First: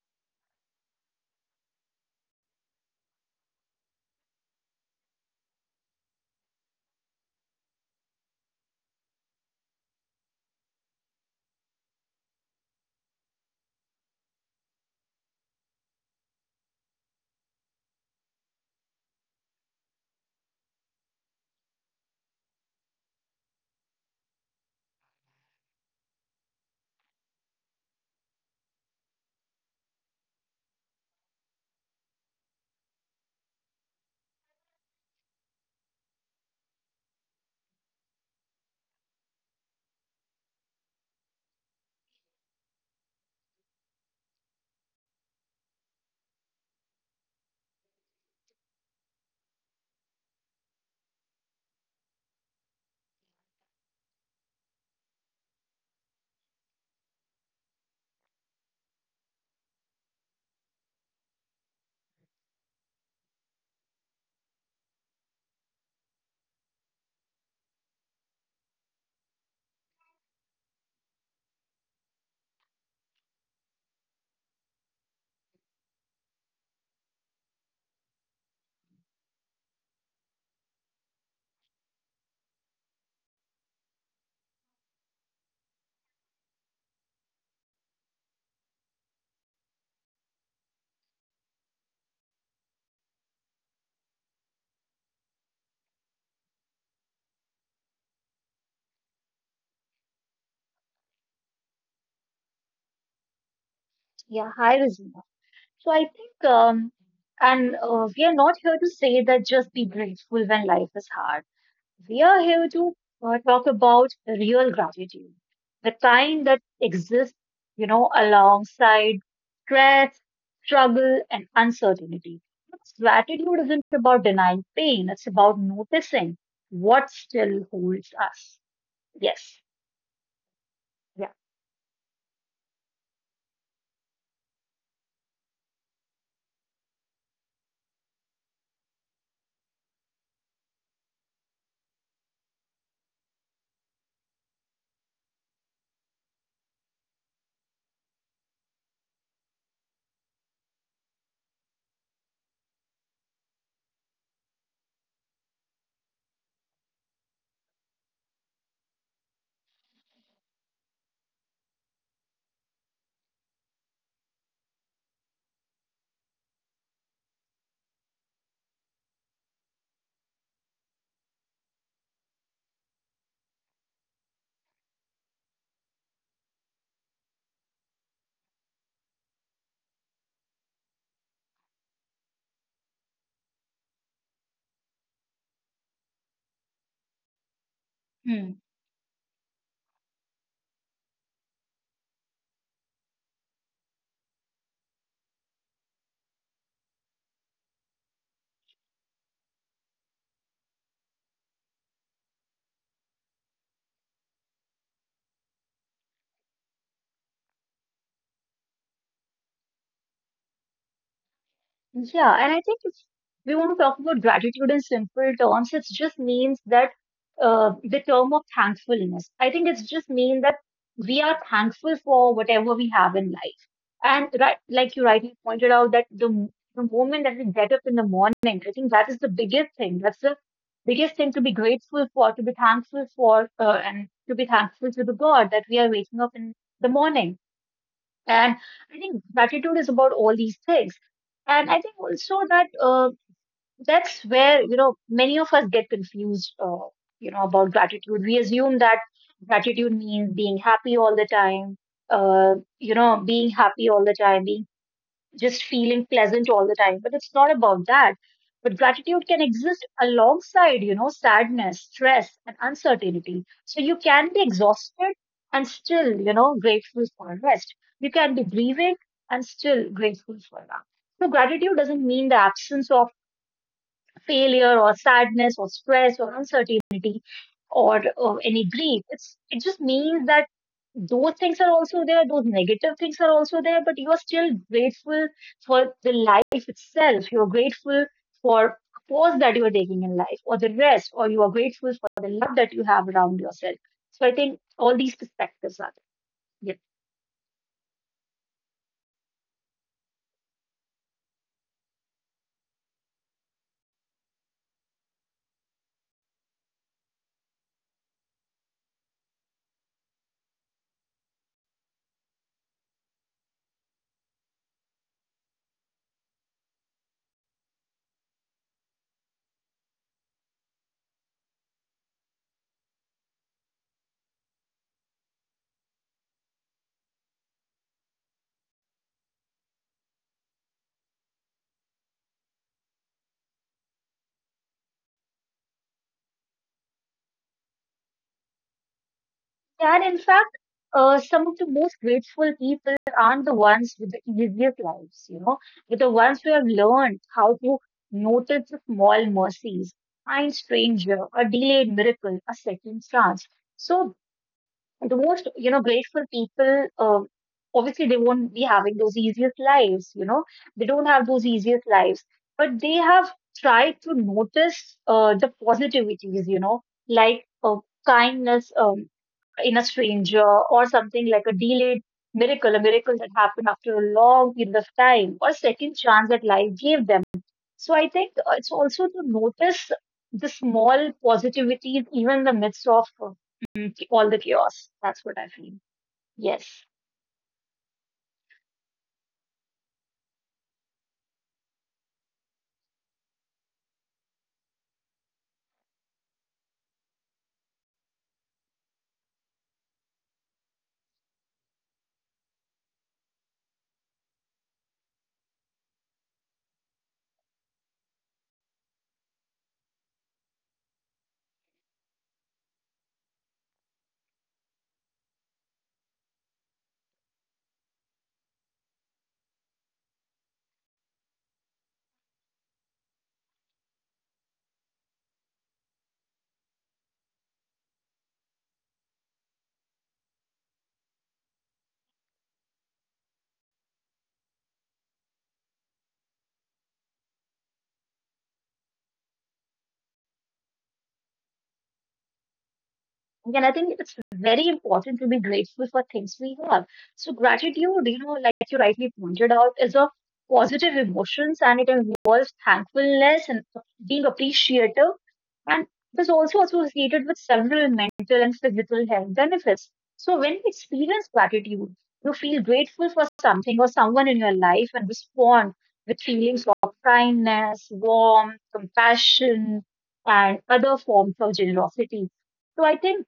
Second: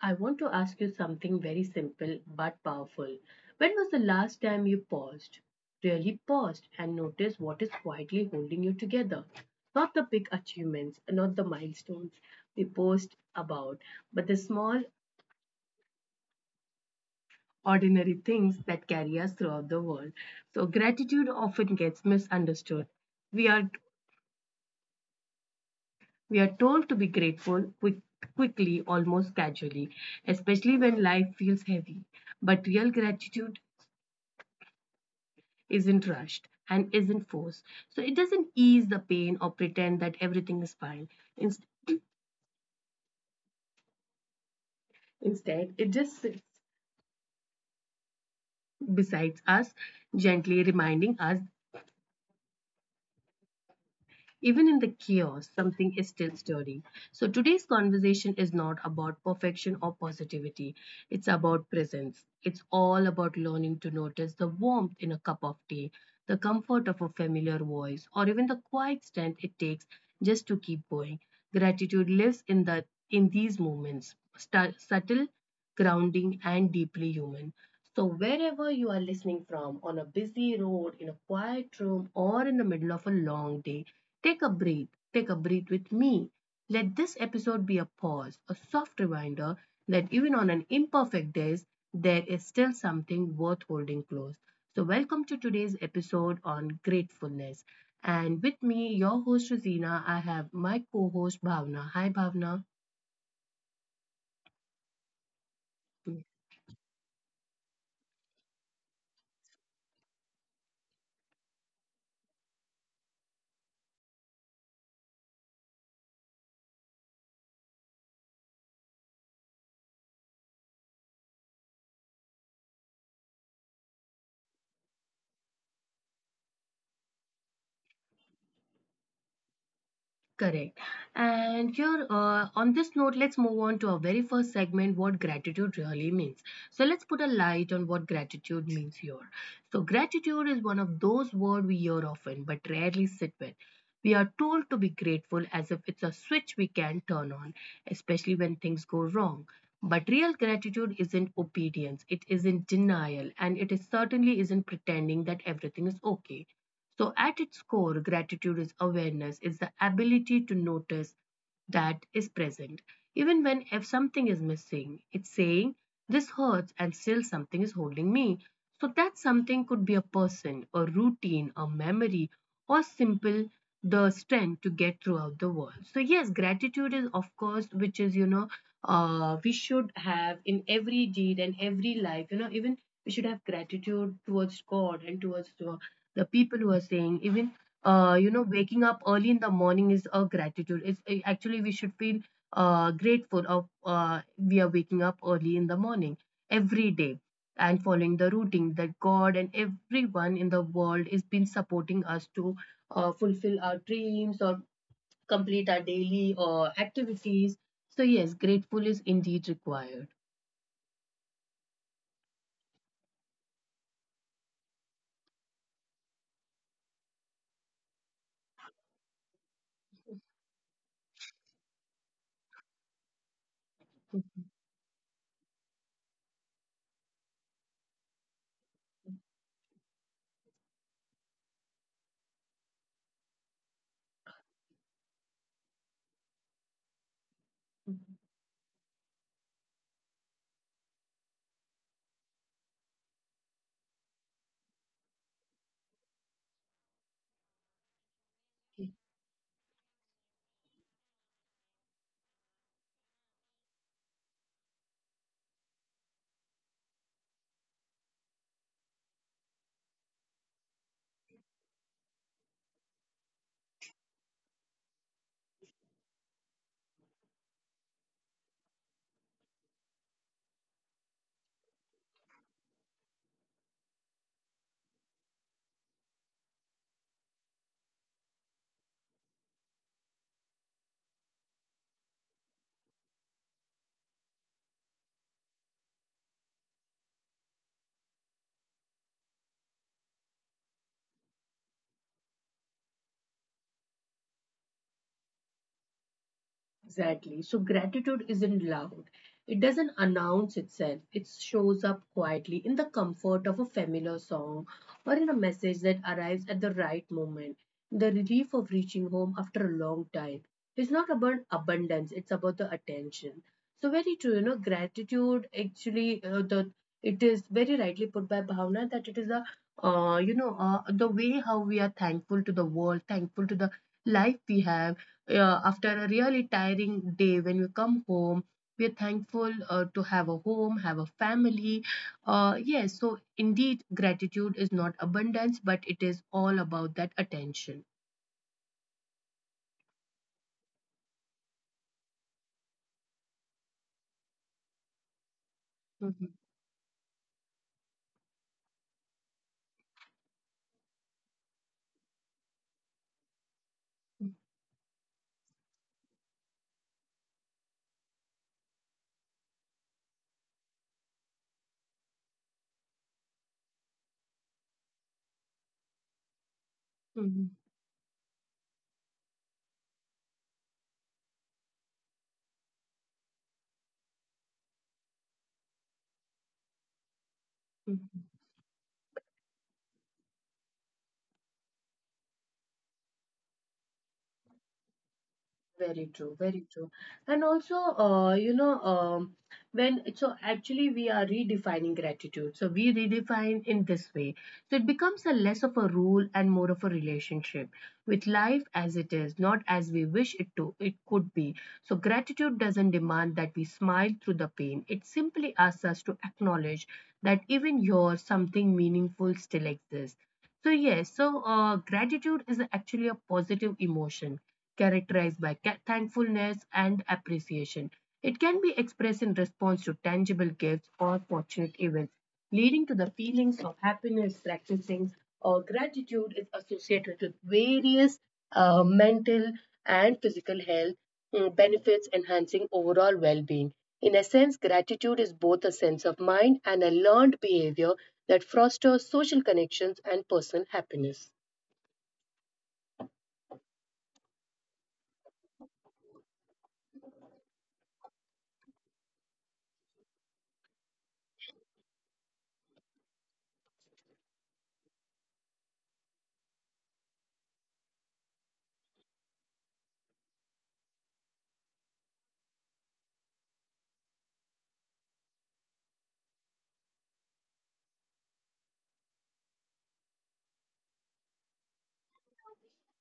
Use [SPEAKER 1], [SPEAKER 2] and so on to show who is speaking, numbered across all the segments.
[SPEAKER 1] I want to ask you something very simple but powerful. When was the last time you paused? Really paused and noticed what is quietly holding you together. Not the big achievements, not the milestones we post about, but the small, ordinary things that carry us throughout the world. So, gratitude often gets misunderstood. We are We are told to be grateful quickly, almost casually, especially when life feels heavy. But real gratitude isn't rushed and isn't forced. So it doesn't ease the pain or pretend that everything is fine. Inst- Instead, it just sits beside us, gently reminding us even in the chaos, something is still stirring. So today's conversation is not about perfection or positivity. It's about presence. It's all about learning to notice the warmth in a cup of tea, the comfort of a familiar voice, or even the quiet strength it takes just to keep going. Gratitude lives in these moments, subtle, grounding, and deeply human. So, wherever you are listening from, on a busy road, in a quiet room, or in the middle of a long day, take a breath. Take a breath with me. Let this episode be a pause, a soft reminder that even on an imperfect day, there is still something worth holding close. So, welcome to today's episode on gratefulness. And with me, your host, Rosina, I have my co host, Bhavna. Hi, Bhavna.
[SPEAKER 2] Yeah, hi, Rosina. So I think, and We are not here to say that just be grateful when life is hard. We are here to talk about real gratitude, the kind that exists, you know, alongside stress, struggle, and uncertainty. Because gratitude isn't about denying pain, it's about noticing what still holds us. Yes.
[SPEAKER 1] Correct. And here, on this note, let's move on to our very first segment, what gratitude really means. So, let's put a light on what gratitude means here. So, gratitude is one of those words we hear often but rarely sit with. We are told to be grateful as if it's a switch we can turn on, especially when things go wrong. But real gratitude isn't obedience, it isn't denial, and it is certainly isn't pretending that everything is okay. So, at its core, gratitude is awareness, it's the ability to notice that is present. Even when if something is missing, it's saying, this hurts, and still something is holding me. So, that something could be a person, a routine, a memory, or simple the strength to get throughout the world. So yes, gratitude is of course which is, we should have in every deed and every life, even we should have gratitude towards god and towards, the people who are saying, even
[SPEAKER 2] Yeah.
[SPEAKER 1] you know, waking up early in the morning is a gratitude. It's actually we should feel grateful of we are waking up early in the morning every day and following the routing that God and everyone in the world is been supporting us to fulfill our dreams or complete our daily activities. So yes, grateful is indeed required.
[SPEAKER 2] Yeah, and I think if we want to talk about gratitude in simple terms, it just means that the term of thankfulness. I think it's just mean that we are thankful for whatever we have in life. And right, like you rightly pointed out, that the moment that we get up in the morning, I think that is the biggest thing. That's the biggest thing to be grateful for, to be thankful for, and to be thankful to the God that we are waking up in the morning.
[SPEAKER 1] Mhm.
[SPEAKER 2] And I think gratitude is about all these things. And I think also that that's where, you know, many of us get confused, you know, about gratitude. We assume that gratitude means being happy all the time, you know, being happy all the time, being just feeling pleasant all the time. But it's not about that. But gratitude can exist alongside, you know, sadness, stress, and uncertainty. So you can be exhausted and still, you know, grateful for rest. You can be grieving and still grateful for that. So gratitude doesn't mean the absence of failure or sadness or stress or uncertainty or any grief. It just means that those things are also there, those negative things are also there, but you are still grateful for the life itself. You're grateful for pause that you are taking in life or the rest, or you are grateful for the love that you have around yourself. So I think all these perspectives are there. Yeah.
[SPEAKER 1] Exactly. So gratitude isn't loud. It doesn't announce itself. It shows up quietly in the comfort of a familiar song or in a message that arrives at the right moment. The relief of reaching home after a long time is not about abundance, it's about the attention. So very true, you know, gratitude actually the it is very rightly put by Bhavna that it is a, the way how we are thankful to the world, thankful to the life we have, after a really tiring day when you come home, we're thankful, to have a home, have a family, yes. So indeed gratitude is not abundance, but it is all about that attention.
[SPEAKER 2] Yeah, and in fact, some of the most grateful people aren't the ones with the easiest lives, you know, but the ones who
[SPEAKER 1] Mhm.
[SPEAKER 2] have learned how to notice the small mercies, kind stranger, a delayed miracle, a second chance. So the most, you know, grateful people, obviously, they won't be having those easiest lives, you know, they don't have those easiest lives, but they have tried to notice the positivities, you know, like
[SPEAKER 1] Mhm.
[SPEAKER 2] kindness, in a stranger, or something like a delayed miracle, a miracle that happened after a long period of time, or a second chance that life gave them. So I think
[SPEAKER 1] Mhm.
[SPEAKER 2] it's also to notice the small positivities, even in the midst of all the chaos. That's what I feel.
[SPEAKER 1] Very true,
[SPEAKER 2] Yes.
[SPEAKER 1] very true. And also, you know, when so actually we are redefining gratitude. So we redefine in this way. So it becomes a less of a rule and more of a relationship with life as it is, not as we wish it to. It could be. So, gratitude doesn't demand that we smile through the pain. It simply asks us to acknowledge that even here, something meaningful still exists. So, yes, so gratitude is actually a positive emotion characterized by thankfulness and appreciation. It can be expressed in response to tangible gifts or fortunate events leading to the feelings of happiness. Practicing gratitude is associated with various mental and physical health benefits, enhancing overall well being. In a sense, gratitude is both a sense of mind and a learned behavior that fosters social connections and personal happiness.
[SPEAKER 2] And I think it's very important to be grateful for things we have. So gratitude, you know, like you rightly pointed out, is of positive emotions and it involves thankfulness and being appreciative. And it is also associated with several mental and physical health benefits. So when you experience gratitude, you feel grateful for something or someone in your life and respond with feelings of kindness, warmth, compassion, and other forms of generosity. So I think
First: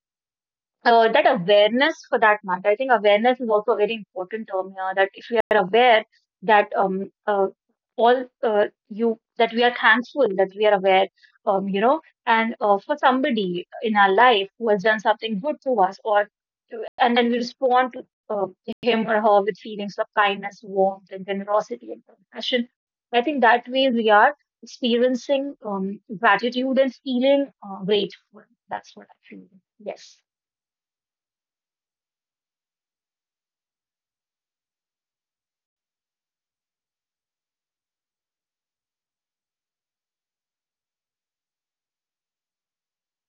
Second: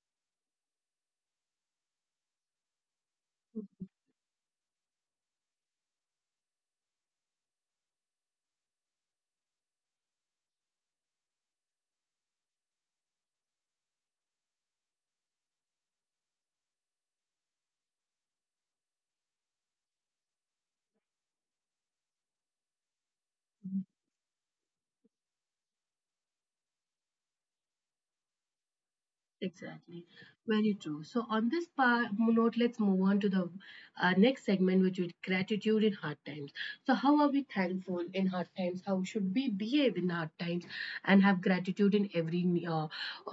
[SPEAKER 2] that awareness for that matter. I think awareness is also a very important term here. That if we are aware that all you that we are thankful, that we are aware, you know, and for somebody in our life who has done something good to us, or and then we respond to uh, him or her with feelings of kindness, warmth, and generosity and compassion. I think that way we are experiencing gratitude and feeling grateful. That's what I feel.
[SPEAKER 1] Exactly.
[SPEAKER 2] Yes.
[SPEAKER 1] Very true. So, on this part, note, let's move on to the next segment, which is gratitude in hard times. So, how are we thankful in hard times? How should we behave in hard times and have gratitude in every uh,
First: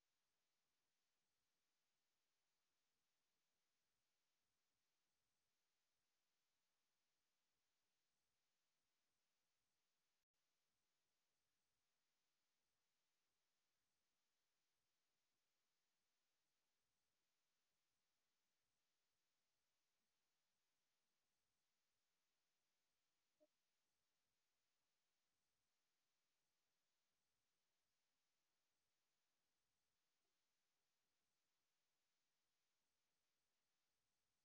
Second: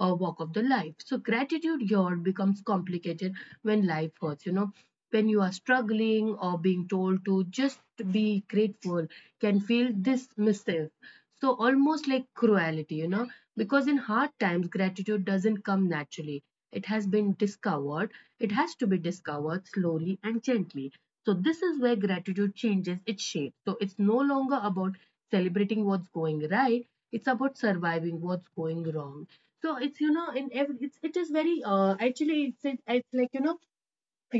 [SPEAKER 1] uh, walk of the life. So gratitude here becomes complicated when life hurts, you know. When you are struggling or being told to just be grateful can feel dismissive. So almost like cruelty, you know, because in hard times, gratitude doesn't come naturally. It has been discovered. It has to be discovered slowly and gently. So, this is where gratitude changes its shape. So, it's no longer about celebrating what's going right, it's about surviving what's going wrong. So, it's, you know, in every, it's, it is very, actually, it's like, you know,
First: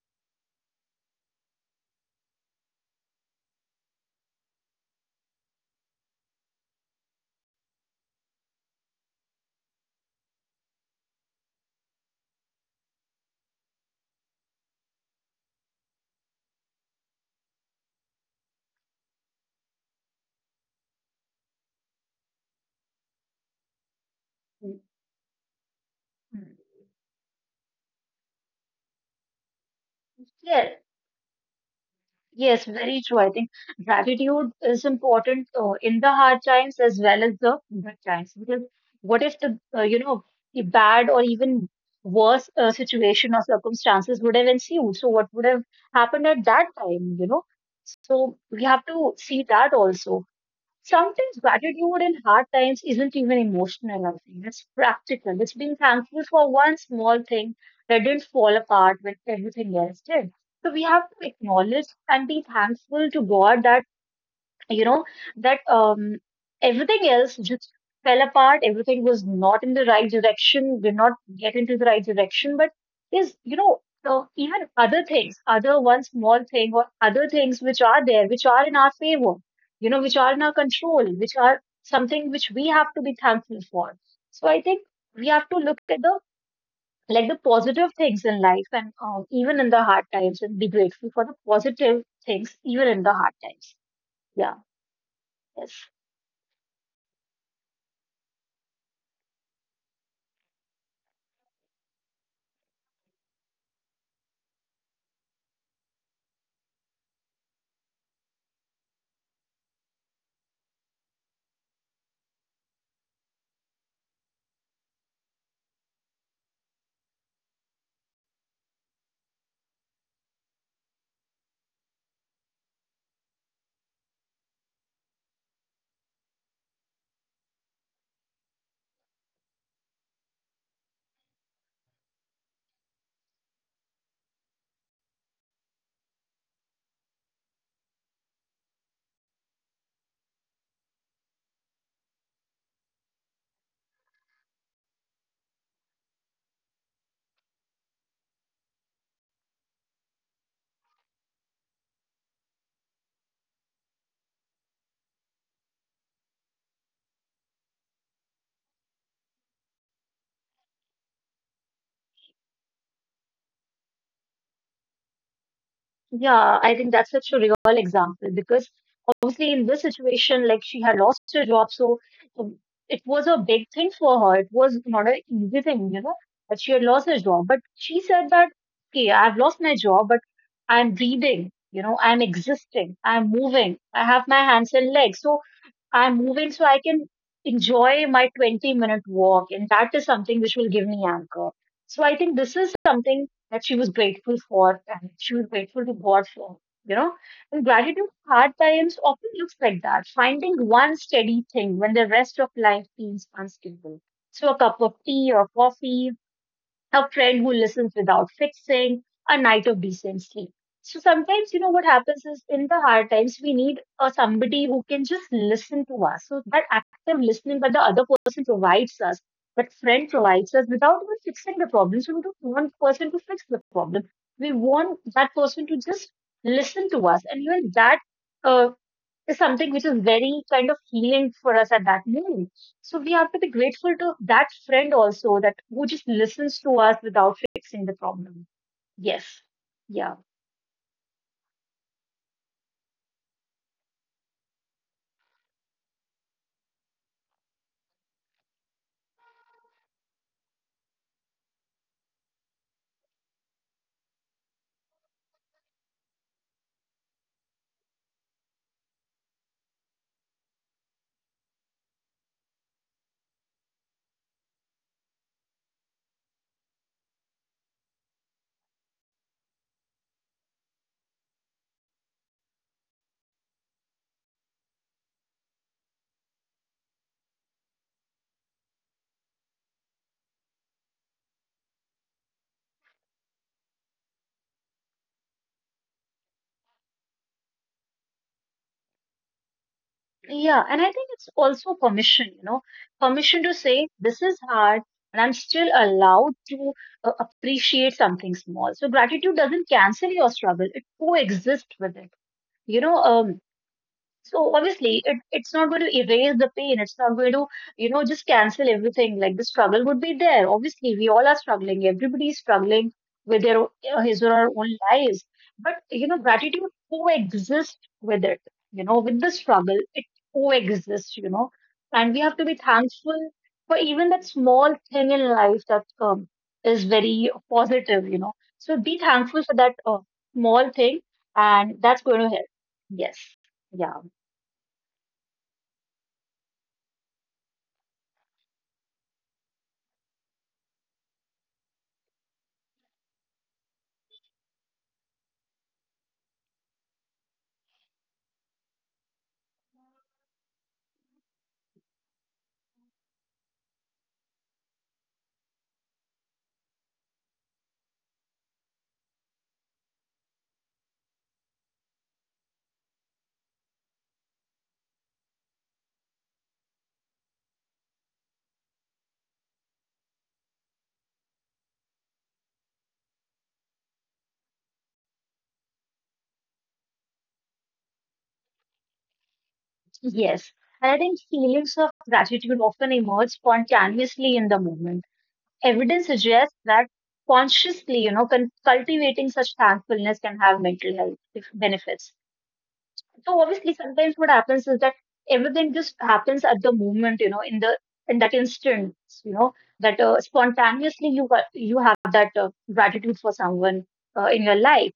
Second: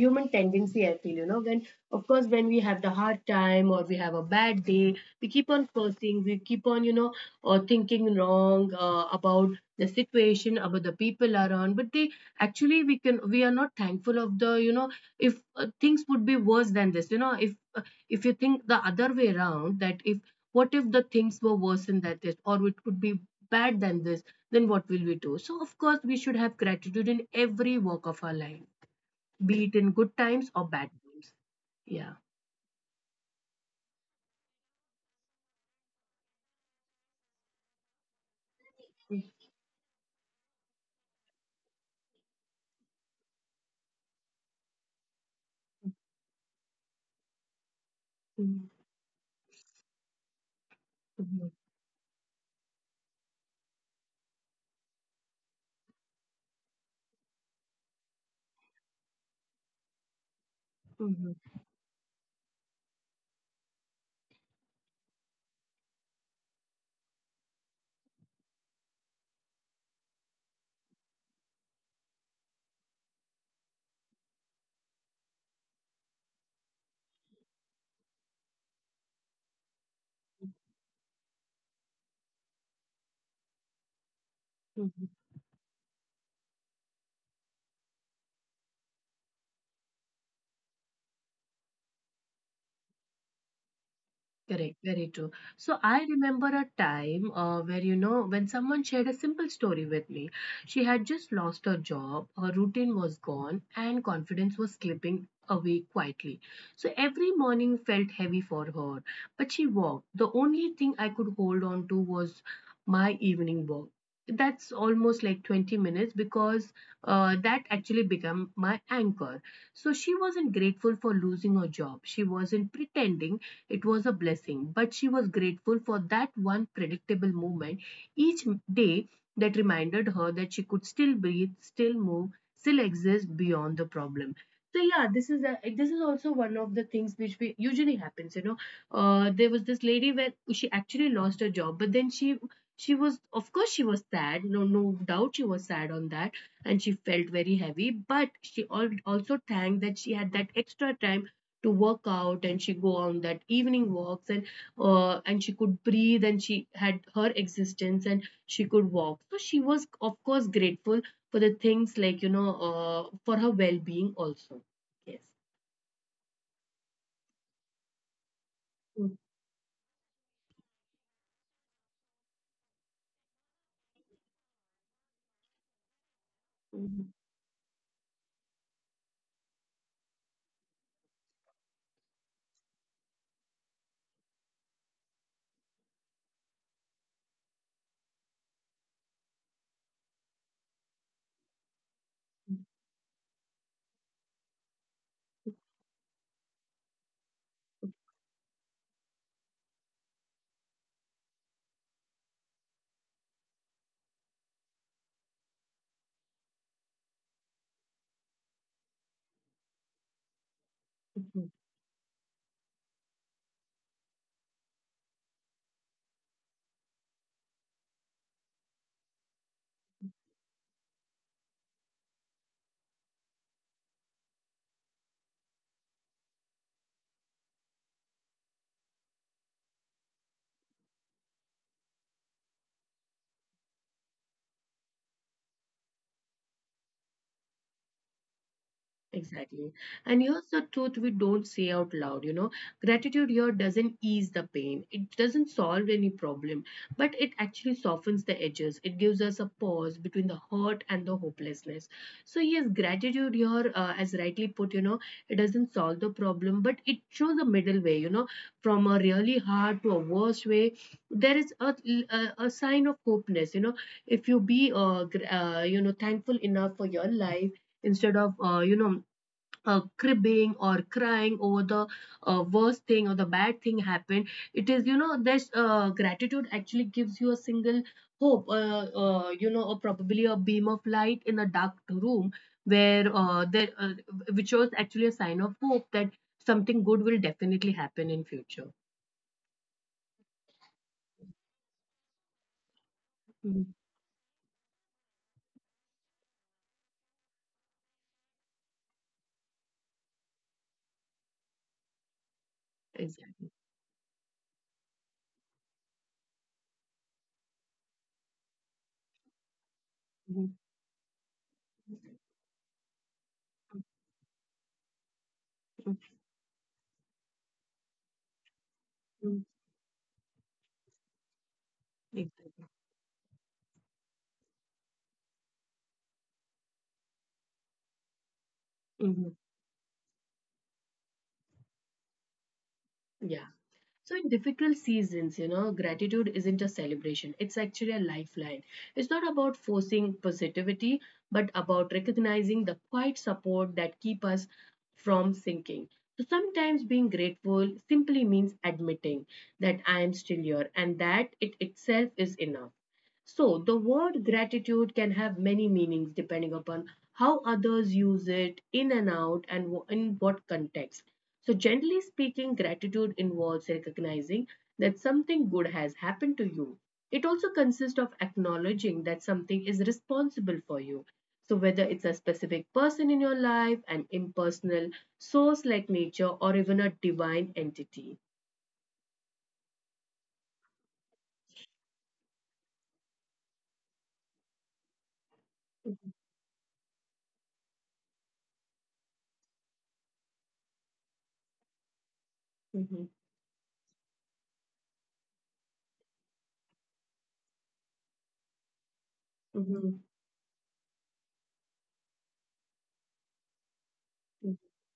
[SPEAKER 1] human tendency I feel, you know. When of course when we have the hard time or we have a bad day, we keep on cursing, we keep on, you know, or thinking wrong about the situation, about the people around. But they actually we are not thankful of the, you know, if things would be worse than this, you know. If if you think the other way around, that if what if the things were worse than that this, or it could be bad than this, then what will we do? So of course we should
[SPEAKER 2] Hmm.
[SPEAKER 1] have gratitude in every walk of our life, be it in good times or
[SPEAKER 2] Yeah,
[SPEAKER 1] bad times. Yeah.
[SPEAKER 2] yes, very true. I think gratitude is important in the hard times as well as the good times. Because what if the you know, the bad or even worse situation or circumstances would have ensued? So what would have happened at that time? You know, so we
[SPEAKER 1] Mhm,
[SPEAKER 2] have to see that also. Sometimes
[SPEAKER 1] mhm,
[SPEAKER 2] gratitude in hard times isn't even emotional, I think. It's practical. It's being thankful for one small thing that didn't fall apart when everything else did. So we have to
[SPEAKER 1] mhm,
[SPEAKER 2] acknowledge and be thankful to God that you know that everything else just fell apart, everything was not in the right direction, did not get into the right direction, but is, you know, even other things, other one small thing, or other things which are there, which are in our favor, you know, which are in our control, which are something which we have to be thankful for. So I think
[SPEAKER 1] mhm.
[SPEAKER 2] we have to look at the, like, the positive things in life, and even in the hard times, and be grateful for the positive things even in the hard times. Yeah.
[SPEAKER 1] Correct, very true. So
[SPEAKER 2] Yes.
[SPEAKER 1] I remember a time where, you know, when someone shared a simple story with me. She had just lost her job, her routine was gone, and confidence was slipping away quietly. So every morning felt heavy for her, but she walked. The only thing I could hold on to was my evening walk. That's almost like 20 minutes, because that actually became my anchor. So she wasn't grateful for losing her job. She wasn't pretending it was a blessing, but she was grateful for that one predictable moment each day that reminded her that she could still breathe, still move, still exist beyond the problem. So yeah, this is a, this is also one of the things which we, usually happens. You know, there was this lady where she actually lost her job, but then she was of course she was sad. No No doubt she was sad on that, and she felt very heavy. But she also thanked that she had that extra time to work out and she go on that evening walks and, and she could breathe and she had her existence and she could walk. So she was of course grateful for the things like, you know, for her well-being also. Yes.
[SPEAKER 2] Yeah, I think that's such a real example because obviously in this situation, like she had lost her job, so um, it was a big thing for her. It was not an easy thing, you know, that she had
[SPEAKER 1] Mhm.
[SPEAKER 2] lost her job. But she said that, okay, I've lost my job, but I'm breathing, you know, I'm existing, I'm moving, I have my hands and legs. So I'm moving so I can enjoy my 20-minute walk. And that is something which will give me anchor. So I think this is something that she was grateful for, and she was grateful to God for, you know. And gratitude hard times often looks like that, finding one steady thing when the rest of life feels unstable. So a cup of tea or coffee, a friend who listens without fixing, a night of decent sleep. So
[SPEAKER 1] Mhm.
[SPEAKER 2] sometimes, you know, what happens is in the hard times, we need somebody who can just listen to us. So that active listening that the other person provides us, that friend provides us without even fixing the problem. So we don't want person to fix the problem. We want that person to just listen to us. And even that uh, is something which is very kind of healing for us at that moment. So we have to be grateful to that friend also, that who just listens to us without fixing the problem. Yes.
[SPEAKER 1] Exactly. And
[SPEAKER 2] Yeah.
[SPEAKER 1] here's the truth we don't say out loud, you know. Gratitude here doesn't ease the pain. It doesn't solve any problem, but it actually softens the edges. It gives us a pause between the hurt and the hopelessness. So yes, gratitude here, as rightly put, you know, it doesn't solve the problem, but it shows a middle way, you know, from a really hard to a worse way. There is a sign of hopeness, you know. If you be, you know, thankful enough for your life, instead of you know, cribbing or crying over the worst thing or the bad thing happened, it is, you know, this, gratitude actually gives you a single hope, you know, or probably a beam of light in a dark room where, there which was actually a sign of hope that something good will definitely happen in future.
[SPEAKER 2] Yeah. And I think it's also permission, you know, permission
[SPEAKER 1] Mhm.
[SPEAKER 2] to say this is hard and I'm still allowed to appreciate something small. So gratitude doesn't cancel your struggle. It coexists with it. You know,
[SPEAKER 1] Exactly.
[SPEAKER 2] so obviously, it's not going to erase the pain. It's not going to, you know, just cancel everything. Like the struggle would be there.
[SPEAKER 1] Mhm.
[SPEAKER 2] Obviously, we all are struggling. Everybody is struggling with his or her own lives. But
[SPEAKER 1] Mhm.
[SPEAKER 2] you know, gratitude coexists with it. You know, with the
[SPEAKER 1] Mhm.
[SPEAKER 2] struggle, it coexists. You know, and we have to be
[SPEAKER 1] Exactly.
[SPEAKER 2] thankful for even that small thing in life that is very positive. You know, so be
[SPEAKER 1] Mhm.
[SPEAKER 2] thankful for that small thing, and that's going to help. Yes.
[SPEAKER 1] Yeah.
[SPEAKER 2] Yeah.
[SPEAKER 1] So, in difficult seasons, you know, gratitude isn't a celebration, it's actually a lifeline. It's not about forcing positivity, but about recognizing the quiet support that keep us from sinking. So, sometimes being grateful simply means admitting that I am still here and that it itself is enough. So, the word gratitude can have many meanings depending upon how others use it, in and out, and in what context. So, generally speaking, gratitude involves recognizing that something good has happened to you. It also consists of acknowledging that something is responsible for you. So, whether it's a specific person in your life, an impersonal source like nature, or even a divine entity.
[SPEAKER 2] Yes, and I think feelings of gratitude often emerge spontaneously in the moment.
[SPEAKER 1] Mhm,
[SPEAKER 2] Evidence suggests that consciously, you know, cultivating such thankfulness can have mental health benefits.
[SPEAKER 1] mhm,
[SPEAKER 2] So obviously, sometimes what happens is that everything just happens at the moment, you know, in the in that instant, you know,
[SPEAKER 1] mhm,
[SPEAKER 2] that spontaneously you have that gratitude for someone in your life.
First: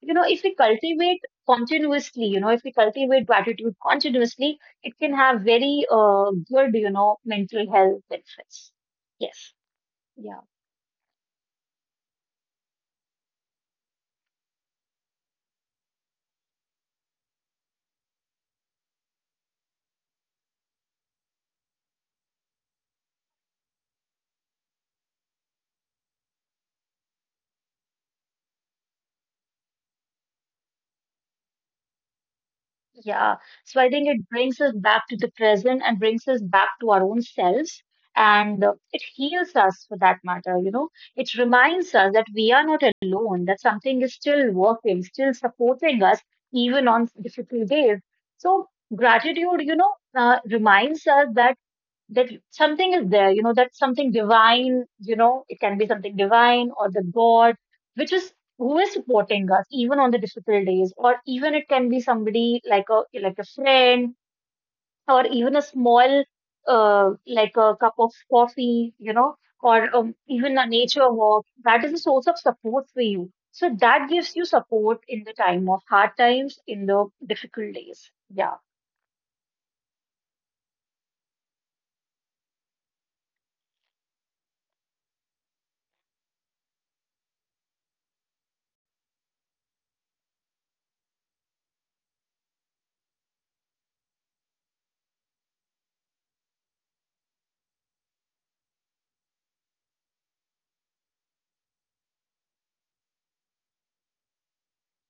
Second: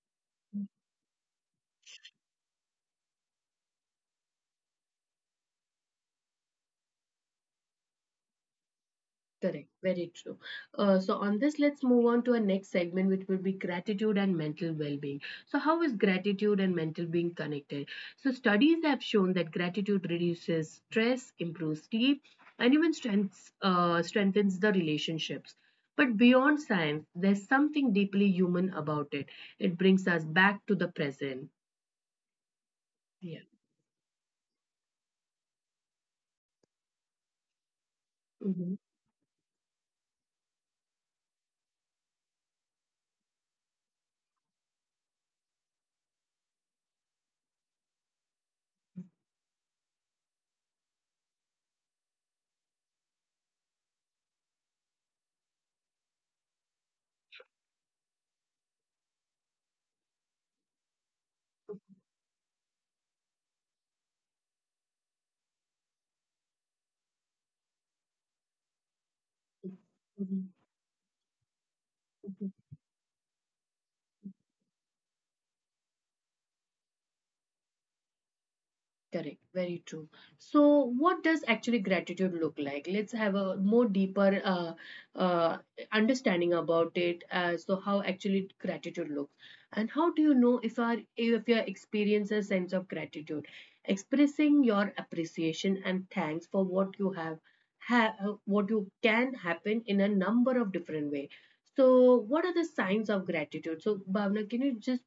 [SPEAKER 2] You know, if we cultivate continuously, you know, if we cultivate gratitude continuously, it can have very good, you know, mental health benefits. Yes.
[SPEAKER 1] correct, very true.
[SPEAKER 2] Yeah.
[SPEAKER 1] So, on this, let's move on to our next segment, which will be gratitude and mental well being. So, how is gratitude and mental being connected? So, studies have shown that gratitude reduces stress, improves sleep, and even strengths, strengthens the relationships. But beyond science, there's something deeply human about it. It brings us back to the present. Yeah.
[SPEAKER 2] Yeah. So I think it brings us back to the present and brings us back to our own selves. And
[SPEAKER 1] Mhm.
[SPEAKER 2] it heals us for that matter, you know. It reminds us that we are not alone, that something is still working, still supporting us, even on difficult days. So gratitude, you know, reminds us that that something is there, you know, that something divine, you know, it can be something divine or the God, which is, who is supporting us even on the difficult days, or even it can be somebody like a friend, or even a small like a cup of coffee, you know, or
[SPEAKER 1] Mhm.
[SPEAKER 2] even a nature walk. That is a source of support for you. So that gives you support in the time of hard times, in the difficult days. Yeah.
[SPEAKER 1] Correct, very true. So, what does actually gratitude look like? Let's have a more deeper uh, understanding about it. So, how actually gratitude looks, and how do you know if your experience a sense of gratitude, expressing your appreciation and thanks for what you have, what you can happen in a number of different way. So, what are the signs of gratitude? So, Bhavna, can you just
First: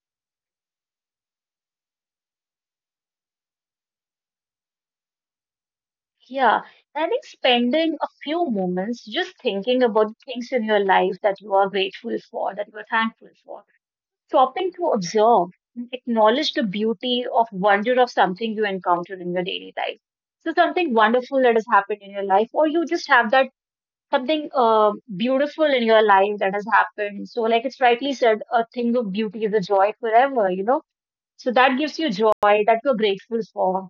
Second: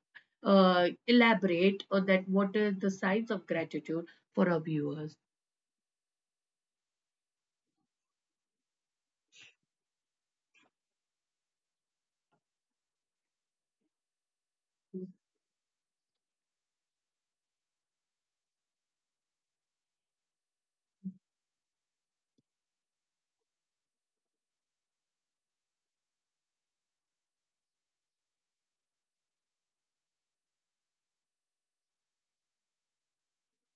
[SPEAKER 1] elaborate on that what are the signs of gratitude for our viewers?
[SPEAKER 2] Yeah, I think spending a few moments just thinking about the things in your life that you are grateful for, that you are thankful for. Stopping to
[SPEAKER 1] Mhm.
[SPEAKER 2] observe, acknowledge the beauty of wonder of something you encounter in your daily life. So something wonderful that has happened in your life, or you just have that something beautiful in your life that has happened. So like it's rightly said, a thing of beauty is a joy forever, you know. So that gives you joy that you're grateful for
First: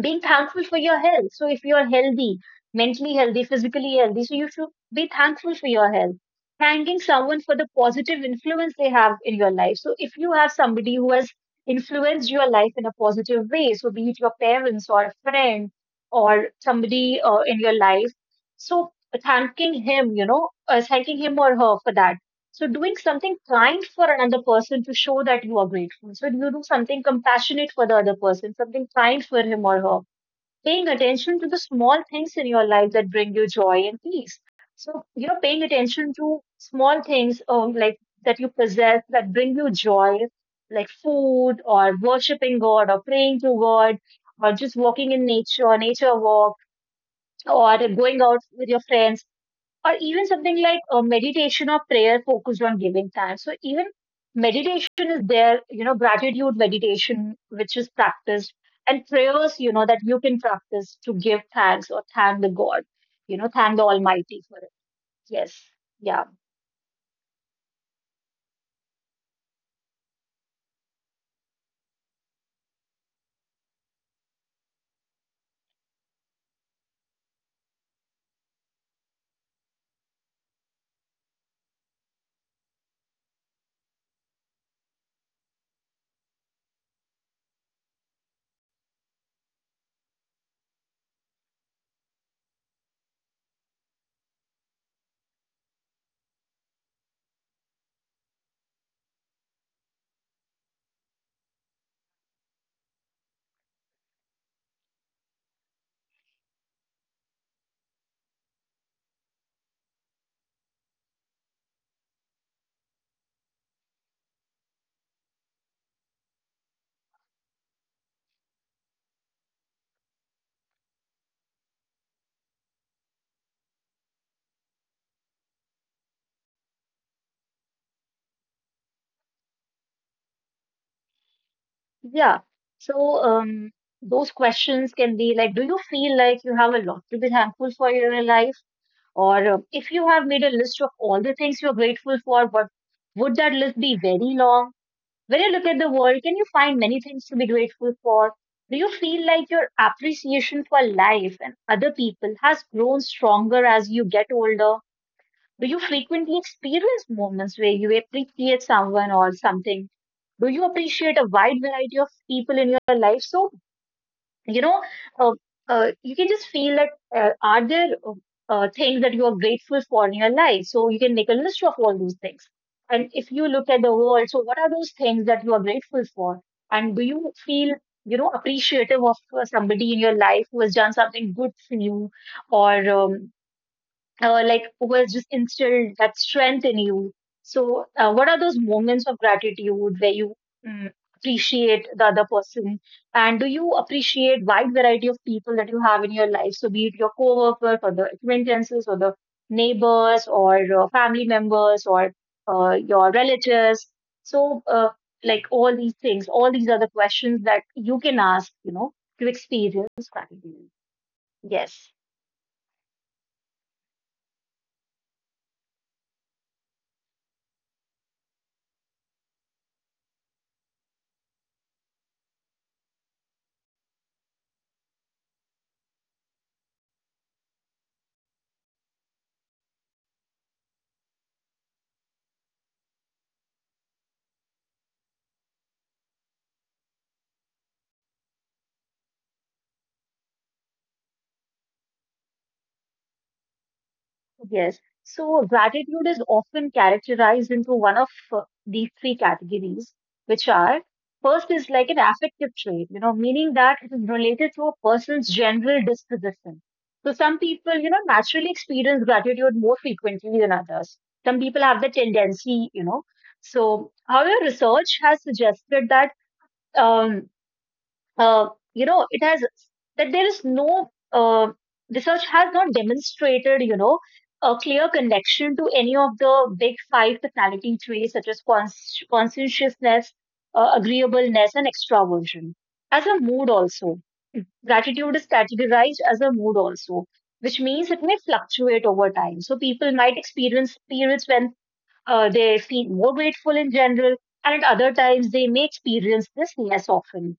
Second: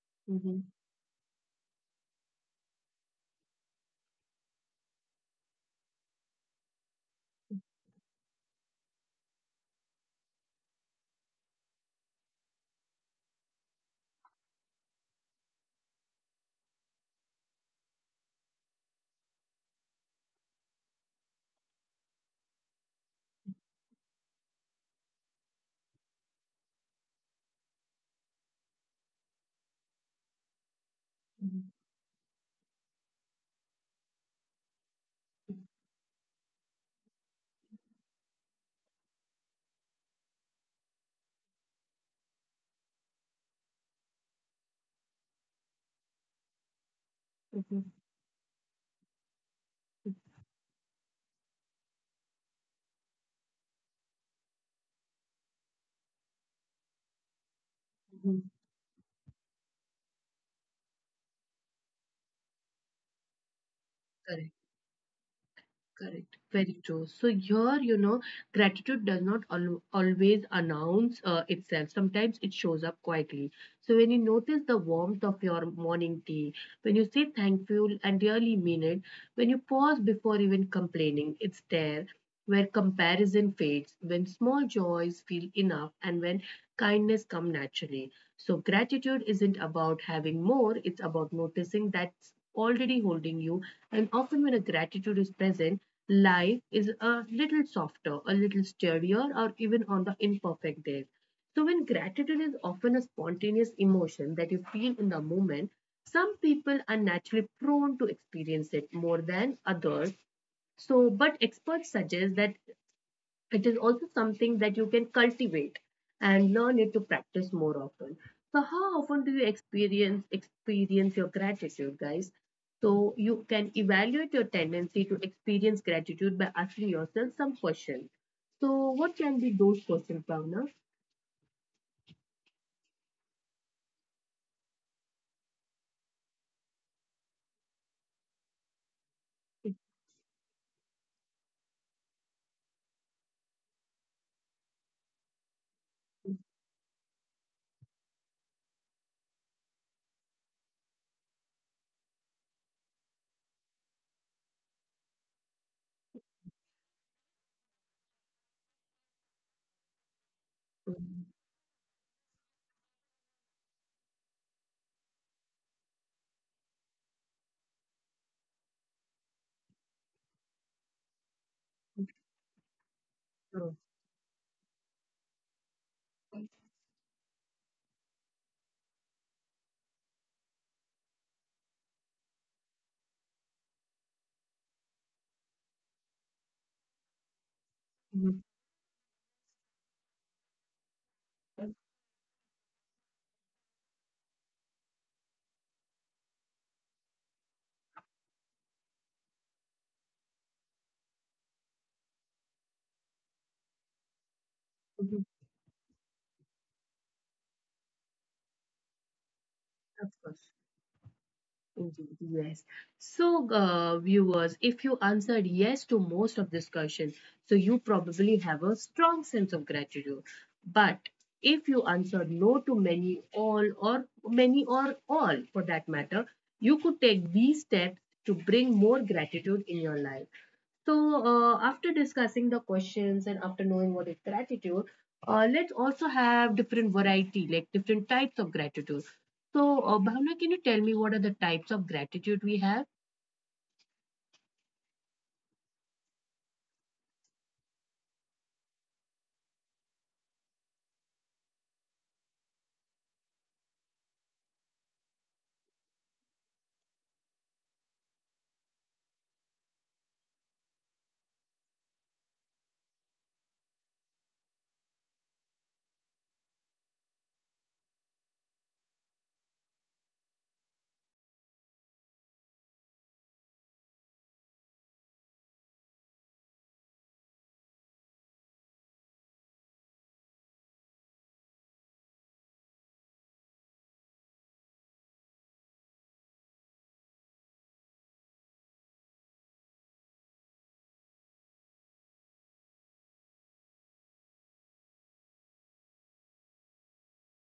[SPEAKER 2] being thankful
[SPEAKER 1] Mhm.
[SPEAKER 2] for your health. So if you're healthy, mentally healthy, physically healthy, so you should be thankful for your health. Thanking someone for the positive influence they have in your life. So if you have somebody who has influenced your life in a positive way, so be it your parents or a friend or somebody in your life, so thanking him or her for that. So doing something kind for another person to show that you are grateful. So you do something compassionate for the other person, something kind for him or her. Paying attention to the
[SPEAKER 1] Mhm.
[SPEAKER 2] small things in your life that bring you joy and peace. So paying attention to small things like that you possess that bring you joy, like food or worshiping God or praying to God or just walking in nature, nature walk, or
[SPEAKER 1] Mhm.
[SPEAKER 2] going out with your friends, or even something like a meditation or prayer focused on giving thanks. So even meditation is there, gratitude meditation, which is
[SPEAKER 1] Mhm.
[SPEAKER 2] practiced, and prayers, that you can practice to give thanks or thank the God, thank the Almighty
[SPEAKER 1] Correct.
[SPEAKER 2] for it. Yes. Yeah.
[SPEAKER 1] Correct. Very true. So here, you know, gratitude does not al- always announce itself. Sometimes it shows up quietly. So when you notice the warmth of your morning tea, when you say thankful and really mean it, when you pause before even complaining, it's there where comparison fades, when small joys feel enough, and when kindness come naturally. So gratitude isn't about having more; it's about noticing that already holding you. And often, when a gratitude is present, life is a little softer, a little sturdier, or even on the imperfect days. So, when gratitude is often a spontaneous emotion that you feel in the moment, some people are naturally prone to experience it more than others. So, but experts suggest that it is also something that you can cultivate and learn it to practice more often, so how often do you experience your gratitude guys, so you can evaluate your tendency to experience gratitude by asking yourself some questions, so what can be those questions, Bhavna?
[SPEAKER 2] Yeah. So those questions can be like, do you feel like you have a lot to be thankful for in your life? Or if you have made a list of all the things you're grateful for, what would that list be very long? When you look at the world, can you find many things to be grateful for? Do you feel like your appreciation for life and other people has grown stronger as you get older? Do you frequently experience moments where you appreciate someone or something? Do you
[SPEAKER 1] Mhm.
[SPEAKER 2] appreciate a wide variety of people in your life? So you know uh, you can just feel that are there things that you are grateful for in your life, so you can make a list of all those things, and if you look at the world, so what are those things that you are grateful for, and do you feel appreciative of somebody in your life who has done something good for you, or like was just instilled that strength in you. So, what
[SPEAKER 1] Mhm.
[SPEAKER 2] are those moments of gratitude where you mm, appreciate the other person, and do you appreciate wide variety of people that you have in your life? So, be it your coworker, or the acquaintances, or the neighbors, or family members, or your relatives. So,
[SPEAKER 1] Mhm.
[SPEAKER 2] like all these things, all these are the questions that you can ask, to
[SPEAKER 1] Of
[SPEAKER 2] experience
[SPEAKER 1] course.
[SPEAKER 2] gratitude. Yes.
[SPEAKER 1] Indeed, yes. So, viewers, if you answered yes to most of this question, so you probably have a strong sense of gratitude. But if you answered no to many, all, or many, or all for that matter, you could take these steps to bring more gratitude in your life. So, after discussing the questions and after knowing what is gratitude, let's also have different variety, like different types of gratitude. So, Bhavna, can you tell me what are the types of gratitude we have?
[SPEAKER 2] Yes. So gratitude is often characterized into one of these three categories, which are: first is like an affective trait, you know, meaning that it is related to a person's general disposition. So some people, you know, naturally experience gratitude more frequently than others. Some people have the tendency, you know. So, however, research has suggested that um, uh, it has that there is no research has not demonstrated, you know, a clear connection to any of the big five personality traits such as conscientiousness, agreeableness, and extraversion. As a mood, also, gratitude is categorized as a mood, also, which means it may fluctuate over time. So people might experience periods when they feel more grateful in general, and at other times they may experience this less often.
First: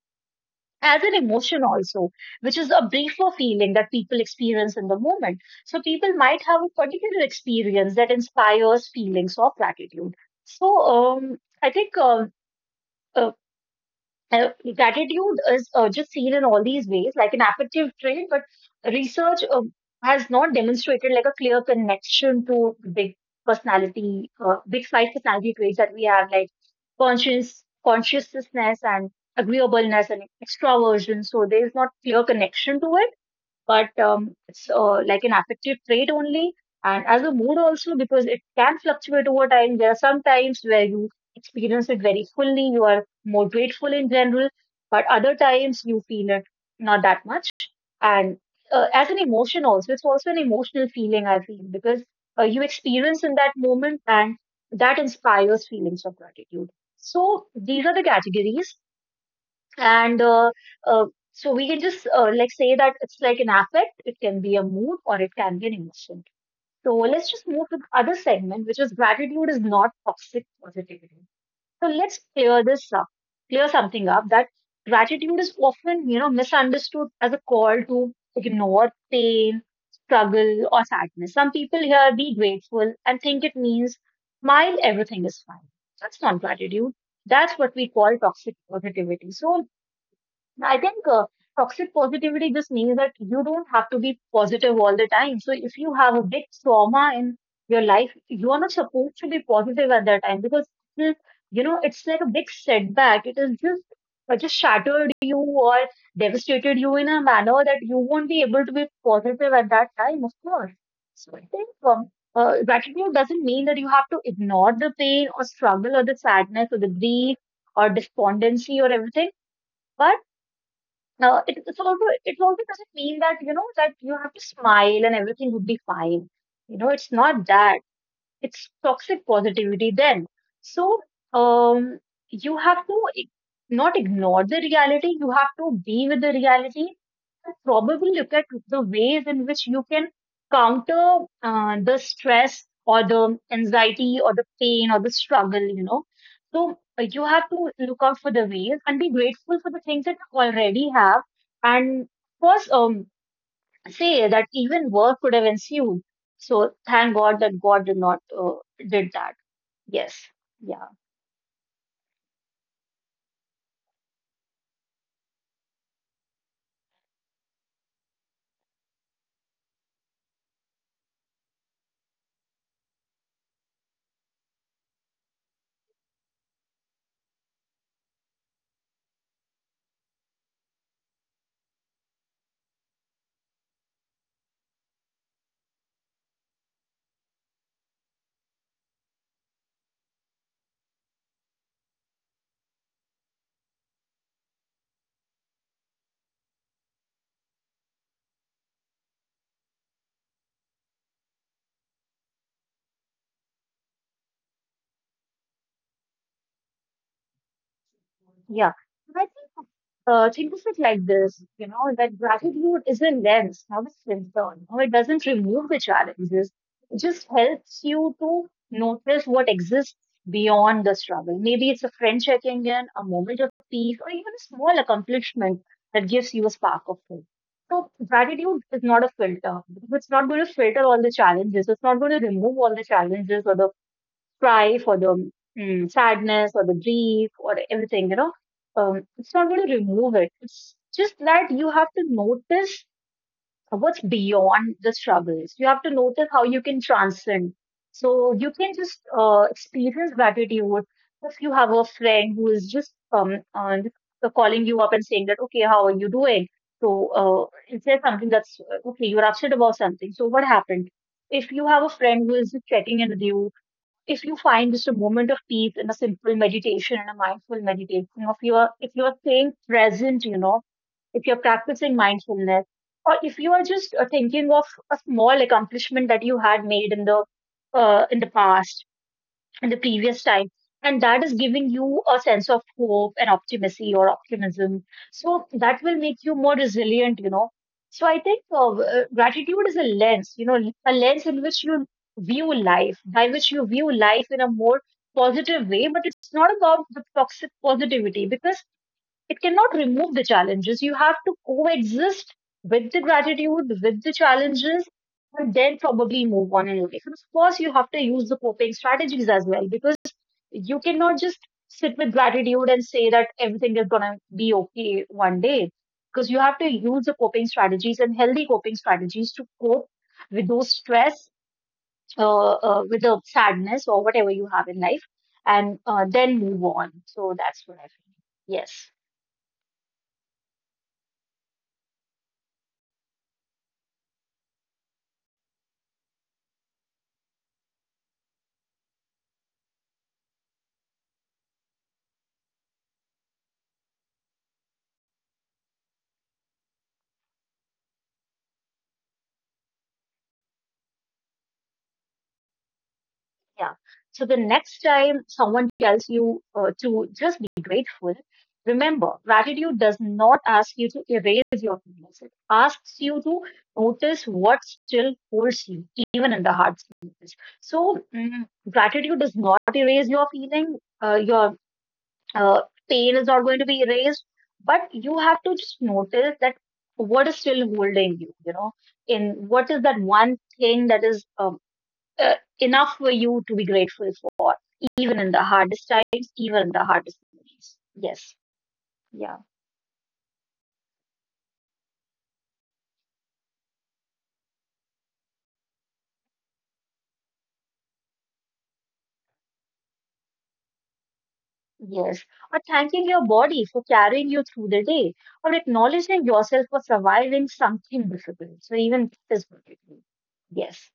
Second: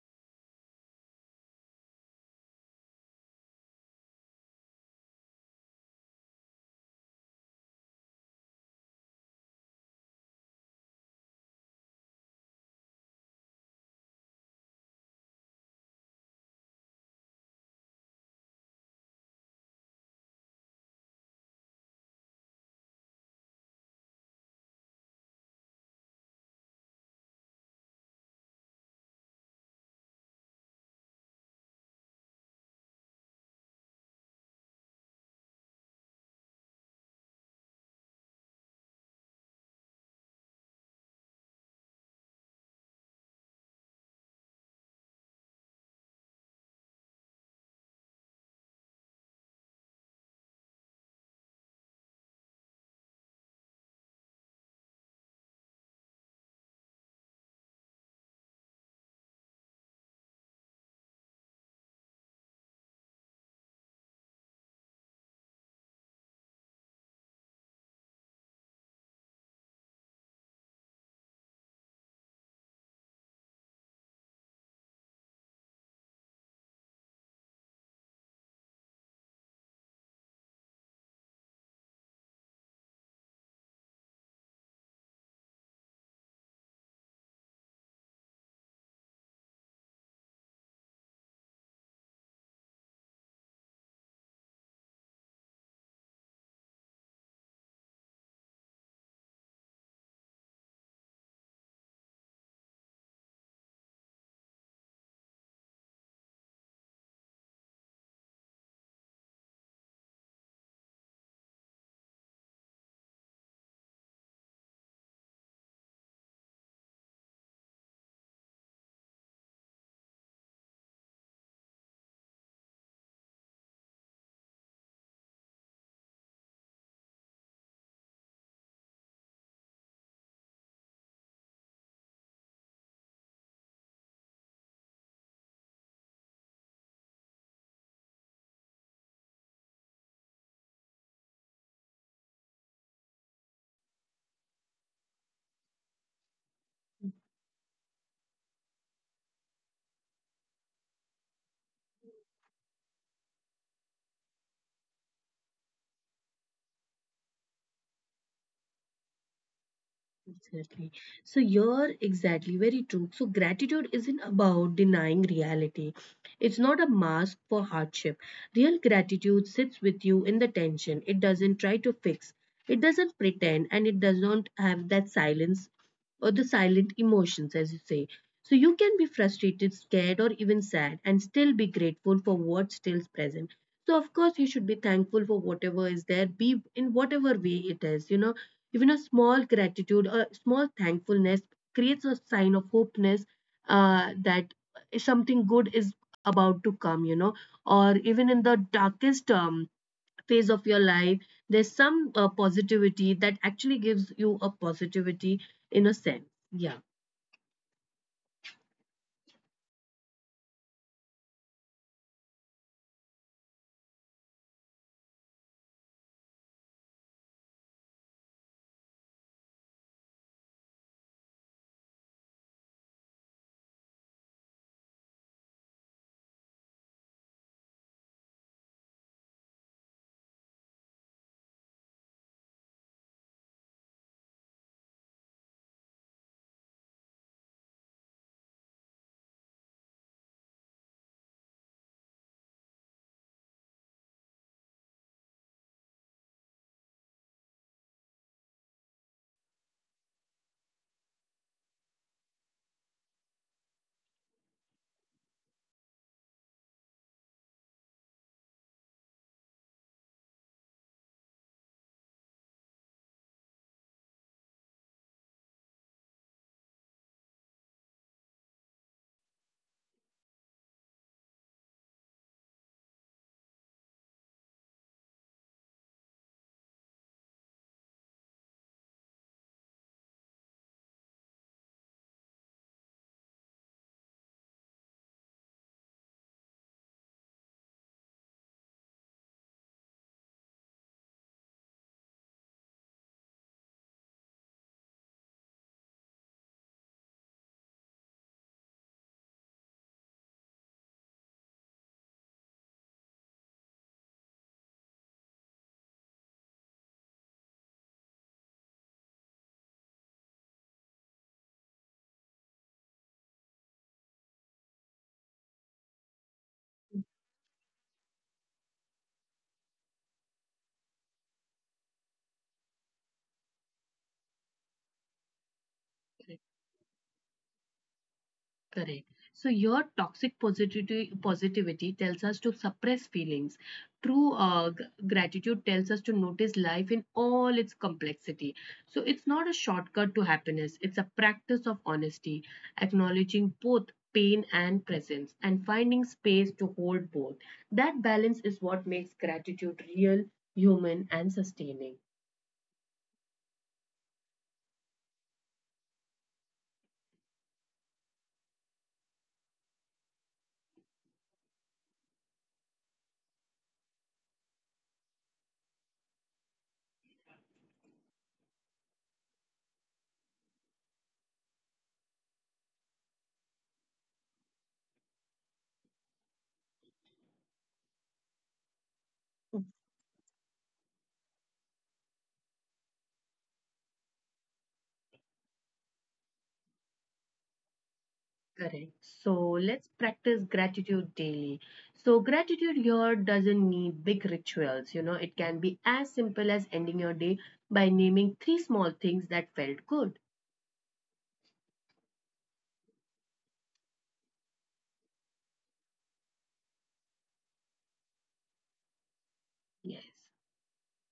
[SPEAKER 2] As an emotion also, which is a briefer feeling that people experience in the moment. So people might have a particular experience that inspires feelings of gratitude. So I think uh, uh, gratitude is just seen in all these ways, like an affective trait, but research has not demonstrated like a clear connection to big five personality traits that we have, like consciousness and agreeableness and extraversion. So there is not clear connection to it, but it's like an affective trait only. And as a mood also, because it can fluctuate over time. There are some times where you experience it very fully, you are more grateful in general, but other times you feel it not that much. And as an emotion also, it's also an emotional feeling, I feel, because you experience in that moment and that inspires feelings of gratitude. So these are the categories, and uh, so we can just like say that it's like an affect, it can be a mood, or it can be an emotion. So let's just move to the other segment, which is gratitude is not toxic positivity. So let's clear this up, clear something up, that gratitude is often, you know, misunderstood as a call to ignore pain, struggle, or sadness. Some people hear be grateful and think it means smile, everything is fine. That's not gratitude. That's what we call toxic positivity. So I think toxic positivity just means that you don't have to be positive all the time. So if you have a big trauma in your life, you are not supposed to be positive at that time, because it's, you know, it's like a big setback. It is just, it just shattered you or devastated you in a manner that you won't be able to be positive at that time, of course. So I think gratitude doesn't mean that you have to ignore the pain or struggle or the sadness or the grief or despondency or everything. But it also doesn't mean that, you know, that you have to smile and everything would be fine. You know, it's not that. It's toxic positivity then. So um, you have to not ignore the reality. You have to be with the reality and probably look at the ways in which you can counter the stress or the anxiety or the pain or the struggle, you know. So you have to look out for the ways and be grateful for the things that you already have. And of course, say that even war could have ensued. So thank God that God did not did that. Yes. Yeah.
[SPEAKER 1] Exactly. So you're exactly very true. So gratitude isn't about denying reality. It's not a mask for hardship. Real gratitude sits with you in the tension. It doesn't try to fix. It doesn't pretend and it does not have that silence or the silent emotions, as you say. So you can be frustrated, scared, or even sad and still be grateful for what's still present. So, of course, you should be thankful for whatever is there, be in whatever way it is. You know, even a small gratitude or small thankfulness creates a sign of hopeness that something good is about to come, you know, or even in the darkest phase of your life there's some positivity that actually gives you a positivity in a sense, yeah.
[SPEAKER 2] Yeah, and I think of it like this, you know, that gratitude is a lens, not a filter. No, it doesn't remove the challenges. It just helps you to notice what exists beyond the struggle. Maybe it's a friend checking in, a moment of peace, or even a small accomplishment that gives you a spark of hope. So gratitude is not a filter, because it's not going to filter all the challenges. It's not going to remove all the challenges, or the cry for the sadness or the grief or everything, you know. It's not going to remove it. It's just that you have to notice what's beyond the struggles. You have to notice how you can transcend. So you can just experience gratitude if you have a friend who is just on, calling you up and saying that, okay, how are you doing? So it says something that's okay. You're upset about something. So what happened? If you have a friend who is just checking in with you, if you find just a moment of peace in a simple meditation and a mindful meditation, if you are staying present, you know, if you're practicing mindfulness, or if you are just thinking of a small accomplishment that you had made in the in the past, in the previous time, and that is giving you a sense of hope and optimacy or optimism, so that will make you more resilient, you know. So I think gratitude is a lens, you know, a lens in which you view life, by which you view life in a more positive way, but it's not about the toxic positivity, because it cannot remove the challenges. You have to coexist with the gratitude, with the challenges, and then probably move on in life. And of course, you have to use the coping strategies as well, because you cannot just sit with gratitude and say that everything is going to be okay one day, because you have to use the coping strategies and healthy coping strategies to cope with those stress, with the sadness or whatever you have in life, and then move on. So that's what I feel. Yes.
[SPEAKER 1] Correct. So your toxic positivity tells us to suppress feelings. True, gratitude tells us to notice life in all its complexity. So it's not a shortcut to happiness. It's a practice of honesty, acknowledging both pain and presence, and finding space to hold both. That balance is what makes gratitude real, human, and sustaining.
[SPEAKER 2] Yeah. So the next time someone tells you to just be grateful, remember, gratitude does not ask you to erase your feelings. It asks you to notice what still holds you, even in the hard spaces. So gratitude does not erase your feeling. Your uh, pain is not going to be erased, but you have to just notice that what is still holding you. You know, in what is that one thing that is uh, enough for you to be grateful for, even in the hardest times, even in the hardest moments. Yes,
[SPEAKER 1] Correct. So
[SPEAKER 2] yeah,
[SPEAKER 1] let's practice gratitude daily. So, gratitude here doesn't need big rituals. You know, it can be as simple as ending your day by naming three small things that felt good.
[SPEAKER 2] yes. Or thanking your body for carrying you through the day, or acknowledging yourself for surviving something difficult. So, even physical
[SPEAKER 1] Yes.
[SPEAKER 2] difficulty. Yes,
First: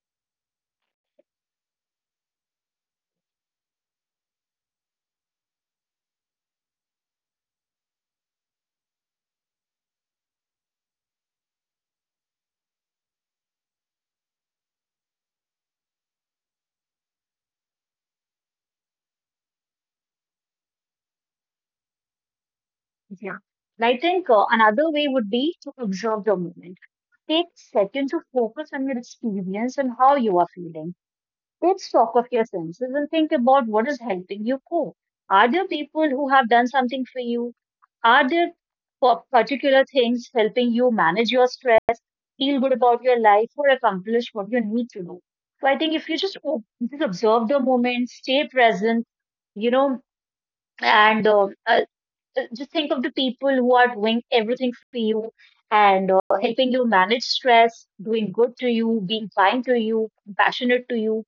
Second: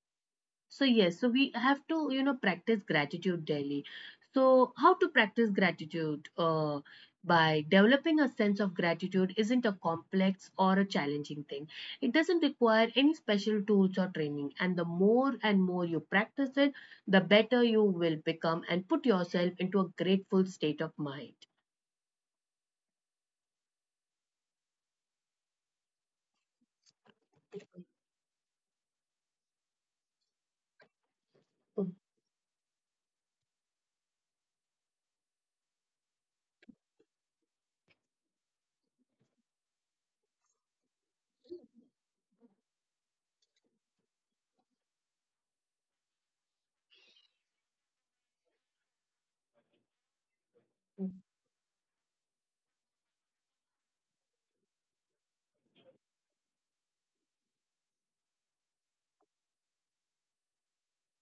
[SPEAKER 1] So yes, so we have to, you know, practice gratitude daily. So how to practice gratitude? By developing a sense of gratitude isn't a complex or a challenging thing. It doesn't require any special tools or training. And the more and more you practice it, the better you will become and put yourself into a grateful state of mind.
[SPEAKER 2] yeah. And I think another way would be to observe the moment. Take a second to focus on your experience and how you are feeling. Take stock of your senses and think about what is helping you cope. Are there people who have done something for you? Are there particular things helping you manage your stress, feel good about your life, or accomplish what you need to do? So I think if you just, just observe the moment, stay present, you know, and just think of the people who are doing everything for you and helping you manage stress, doing good to you, being kind to you, compassionate to you,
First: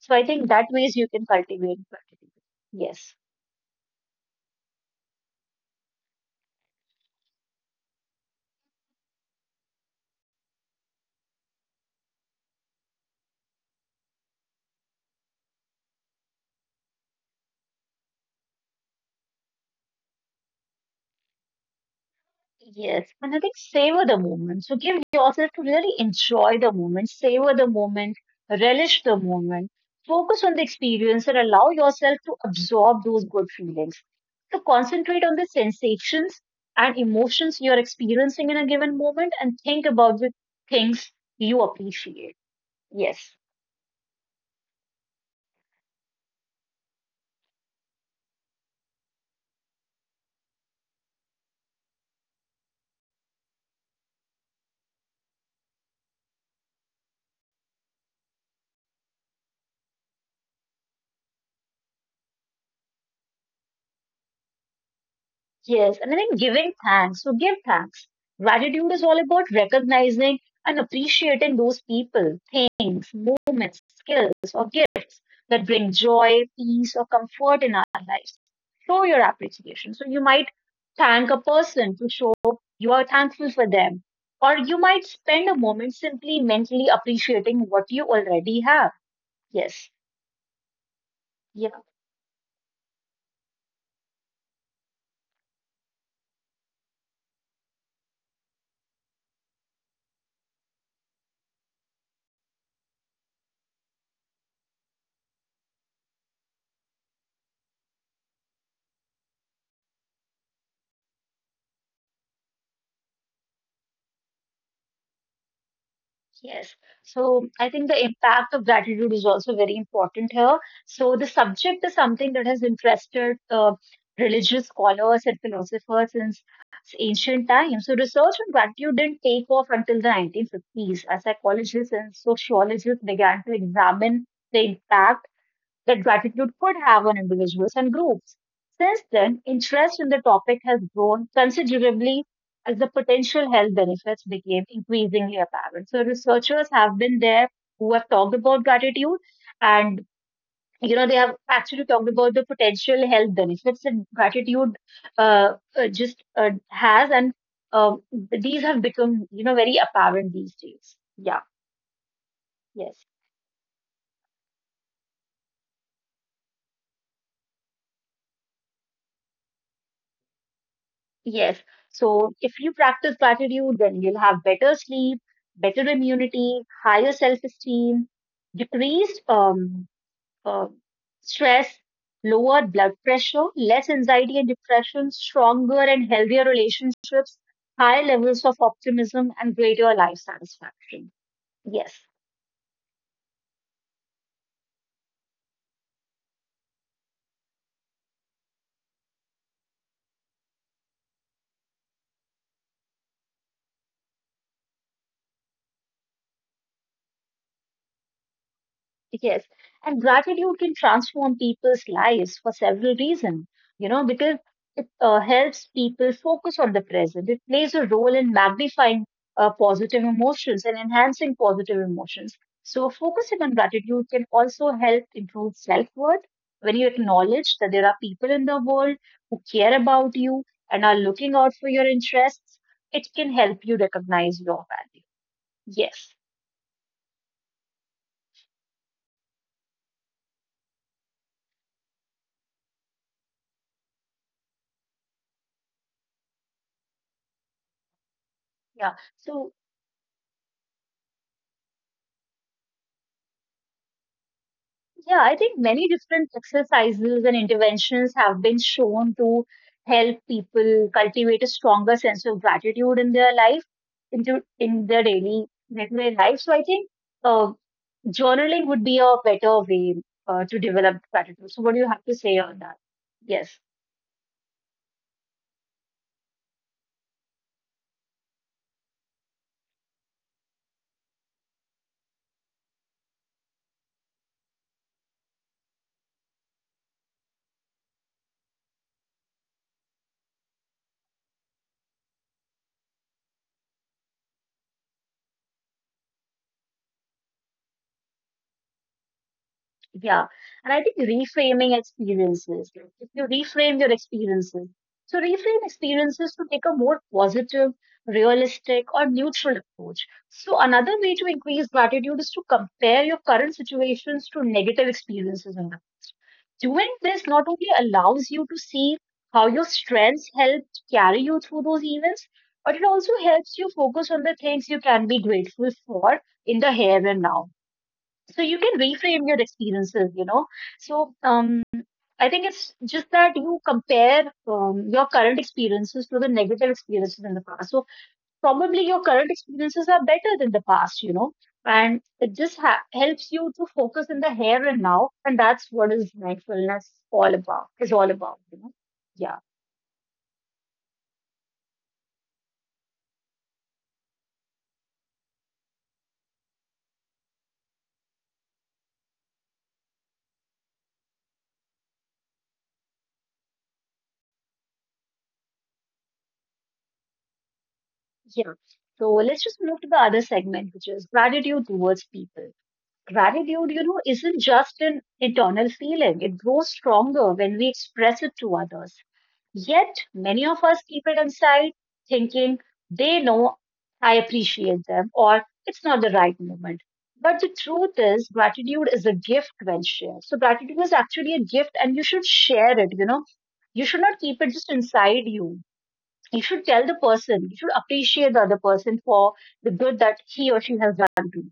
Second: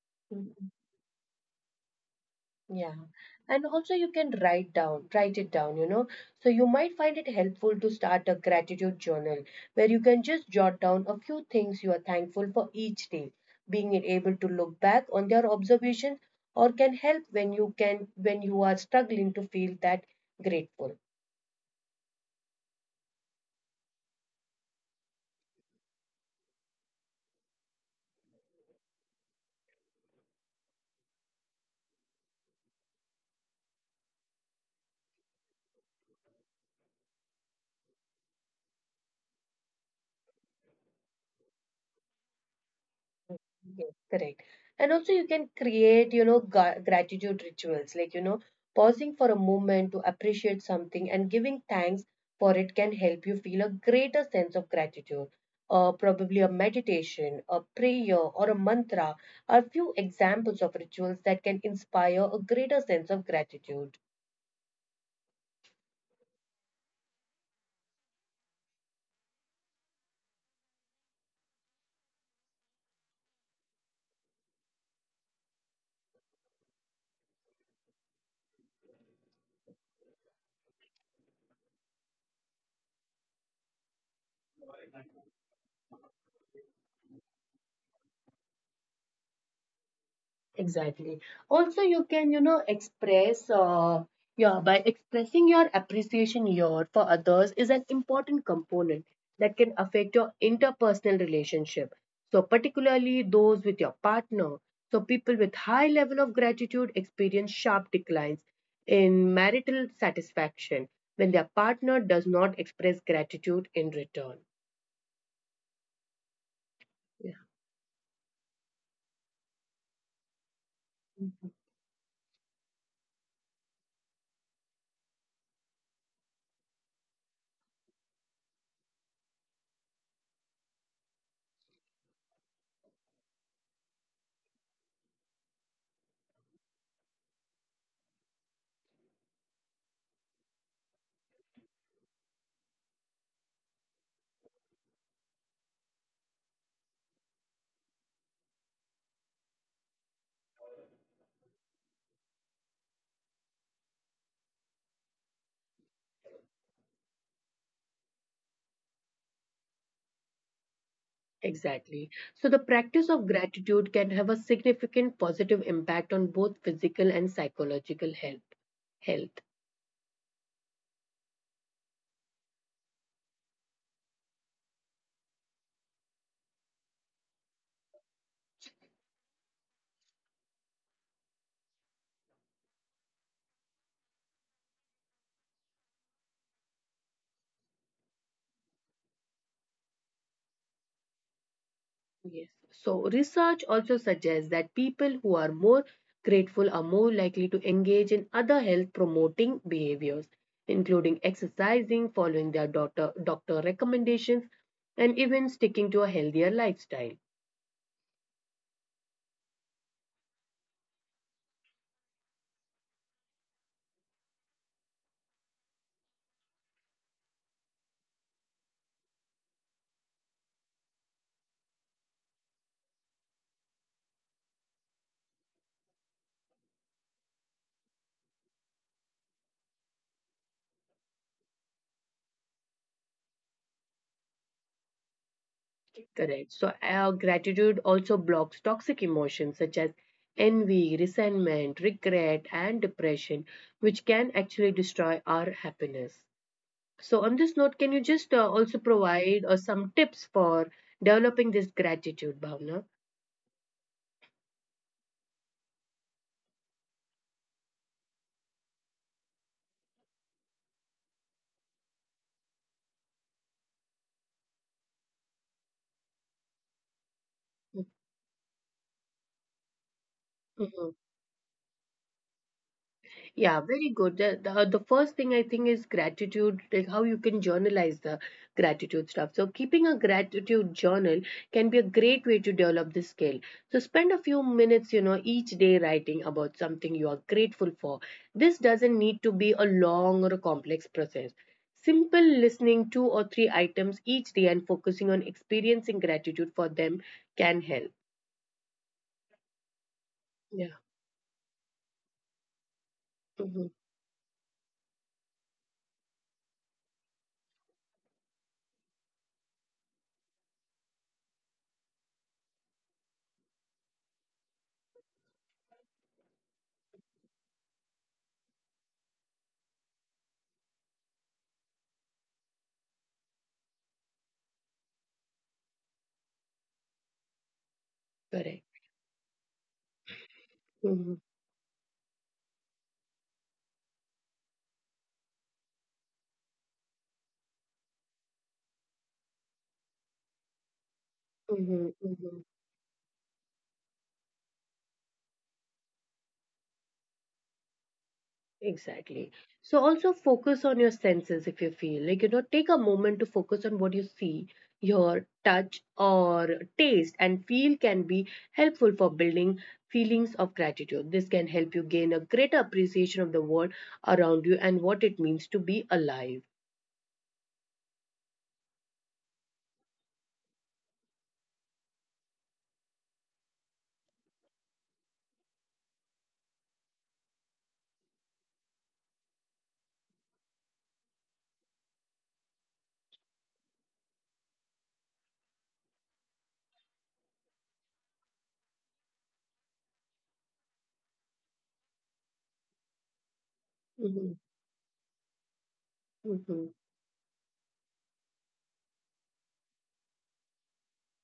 [SPEAKER 2] so I think that ways you can cultivate gratitude.
[SPEAKER 1] Yeah,
[SPEAKER 2] Yes.
[SPEAKER 1] and also you can write down, write it down, you know. So you might find it helpful to start a gratitude journal where you can just jot down a few things you are thankful for each day. Being able to look back on their observation or can help when you can when you are struggling to feel that grateful.
[SPEAKER 2] Yes. And I think savor the moment. So give yourself to really enjoy the moment, savor the moment, relish the moment, focus on the experience and allow yourself to absorb those good feelings. So concentrate on the sensations and emotions you're experiencing in a given moment and think about the things you appreciate. Yes.
[SPEAKER 1] Yes, correct. And also, you can create, you know, gratitude rituals like, you know, pausing for a moment to appreciate something and giving thanks for it can help you feel a greater sense of gratitude. Probably a meditation, a prayer, or a mantra are few examples of rituals that can inspire a greater sense of gratitude.
[SPEAKER 2] Yes, and I think giving thanks. So give thanks. Gratitude is all about recognizing and appreciating those people, things, moments, skills, or gifts that bring joy, peace, or comfort in our lives. Show your appreciation. So you might thank a person to show you are thankful for them, or you might spend a moment simply mentally appreciating what you already have. Yes.
[SPEAKER 1] Exactly. Also, you can, you know, express, yeah, by expressing your appreciation your for others is an important component that can affect your interpersonal relationship. So, particularly those with your partner. So, people with high level of gratitude experience sharp declines in marital satisfaction when their partner does not express gratitude in return.
[SPEAKER 2] Yes. So I think the impact of gratitude is also very important here. So the
[SPEAKER 1] Yeah.
[SPEAKER 2] subject is something that has interested religious scholars and philosophers since ancient times. So research on gratitude didn't take off until the 1950s, as psychologists and sociologists began to examine the impact that gratitude could have on individuals and groups. Since then, interest in the topic has grown considerably as the potential health benefits became increasingly apparent. So researchers have been there who have talked about gratitude and, you know, they have actually talked about the potential health benefits that gratitude just has, and um, these have become, you know, very apparent these days. Yeah,
[SPEAKER 1] Exactly. So, the
[SPEAKER 2] yes.
[SPEAKER 1] practice of gratitude can have a significant positive impact on both physical and psychological health.
[SPEAKER 2] Yes. So if you practice gratitude, then you'll have better sleep, better immunity, higher self-esteem, decreased uh, stress, lower blood pressure, less anxiety and depression, stronger and healthier relationships, higher levels of optimism, and greater life satisfaction. Yes.
[SPEAKER 1] Yes. So, research also suggests that people who are more grateful are more likely to engage in other health promoting behaviors, including exercising, following their doctor recommendations, and even sticking to a healthier lifestyle.
[SPEAKER 2] Yes, and gratitude can transform people's lives for several reasons, you know, because it helps people focus on the present. It plays a role in magnifying positive emotions and enhancing positive emotions. So, focusing on gratitude can also help improve self-worth when you acknowledge that there are people in the world who care about you and are looking out for your interests. It can help you recognize your value. Yes.
[SPEAKER 1] Correct. So, gratitude also blocks toxic emotions such as envy, resentment, regret, and depression, which can actually destroy our happiness. So, on this note, can you just
[SPEAKER 2] Yeah.
[SPEAKER 1] also
[SPEAKER 2] So,
[SPEAKER 1] provide some tips for developing this gratitude, Bhavna?
[SPEAKER 2] yeah, I think many different exercises and interventions have been shown to help people cultivate a stronger sense of gratitude in their life, into in their daily regular life. So I think uh, journaling would be a better way to develop
[SPEAKER 1] Mhm.
[SPEAKER 2] gratitude. So what do you have to say on that? Yes.
[SPEAKER 1] Yeah, very good. The first thing I think is gratitude, like how you can journalize the gratitude stuff. So, keeping a gratitude journal can be a great way to develop this skill. So, spend a few minutes, you know, each day writing about something you are grateful for. This doesn't need to be a long or a complex process. Simple listening two or three items each day and focusing on experiencing gratitude for them can help.
[SPEAKER 2] Yeah. And I think
[SPEAKER 1] Yeah,
[SPEAKER 2] reframing experiences, if you reframe your
[SPEAKER 1] hmm,
[SPEAKER 2] experiences, so reframe experiences to take a more positive, realistic, or neutral approach. So another way to increase gratitude is to compare your current situations to negative experiences in the past. Doing this not only allows you to see how your strengths helped carry you through those events, but it also helps you focus on the things you can be grateful for in the here and now, so you can
[SPEAKER 1] correct.
[SPEAKER 2] reframe your experiences, you know. So
[SPEAKER 1] Hmm.
[SPEAKER 2] I think it's just that you compare your current experiences to the negative experiences in the past, so probably your current experiences are better than the past, you know, and it just
[SPEAKER 1] Hmm.
[SPEAKER 2] helps you to focus in the here and now, and that's what is mindfulness all about, is all about, you know. Yeah,
[SPEAKER 1] Exactly. So also focus on your senses if you feel like, you know, take a moment to focus on what you see, your touch or taste and feel can be helpful for building feelings of gratitude. This can help you gain a greater appreciation of the world around you and what it means to be alive.
[SPEAKER 2] yeah. So let's just move to the other segment, which is gratitude towards people. Gratitude, you know, isn't just an internal feeling, it grows stronger when we express it to others. Yet, many of us keep it inside, thinking they know I appreciate them or it's not the right moment. But the truth is, gratitude is a gift when shared. So, gratitude is actually a gift and you should share it, you know. You should not keep it
[SPEAKER 1] Mhm.
[SPEAKER 2] just inside you. You should tell the
[SPEAKER 1] Mhm.
[SPEAKER 2] person, you should appreciate the other person for the good that he or she has done to you.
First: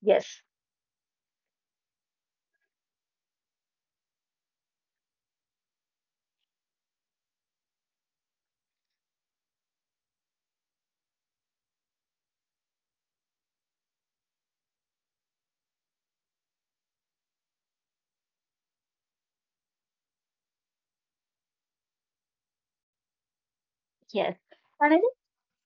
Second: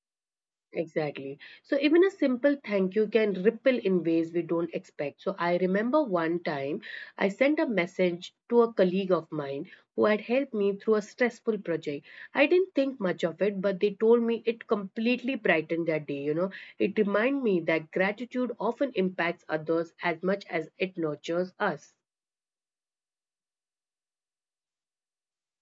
[SPEAKER 2] Yes,
[SPEAKER 1] Exactly. So even a simple thank you can ripple in ways we don't expect. So I remember one time I sent a message to a colleague of mine who had helped me through a stressful project. I didn't think much of it. But they told me it completely brightened their day, you know. It reminded me that gratitude often impacts others as much as it nurtures us.
[SPEAKER 2] yes. And I—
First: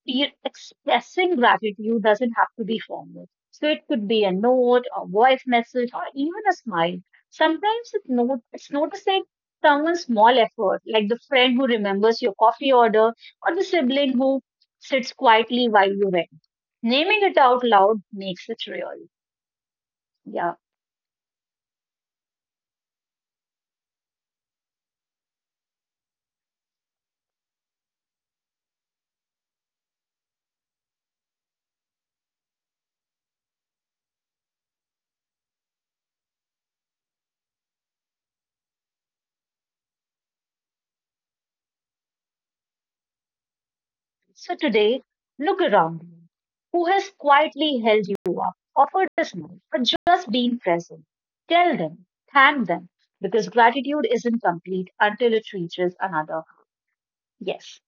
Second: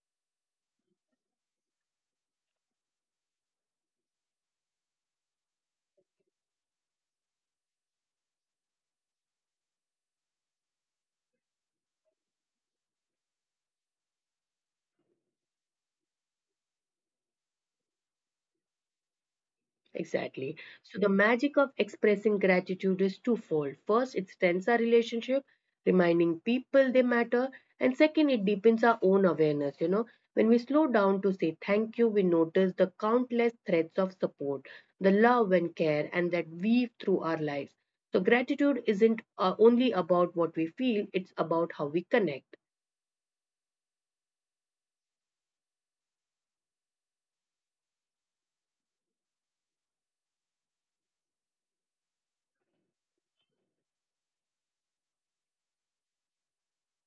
[SPEAKER 2] your expressing gratitude doesn't have to be formal. So it could be a note, a voice message, or even a smile. Sometimes it's, not, it's noticing someone's small effort, like the friend who remembers your coffee order or the sibling who sits quietly while you wait. Naming it out loud makes it real. Yeah.
[SPEAKER 1] Exactly. So the magic of expressing gratitude is twofold. First, it strengthens our relationship, reminding people they matter, and second, it deepens our own awareness. You know, when we slow down to say thank you, we notice the countless threads of support, the love and care, and that weave through our lives. So gratitude isn't only about what we feel; it's about how we connect.
[SPEAKER 2] So today, look around you. Who has quietly held you up, offered a smile, or just been present? Tell them, thank them, because gratitude isn't complete until it reaches another. Yes,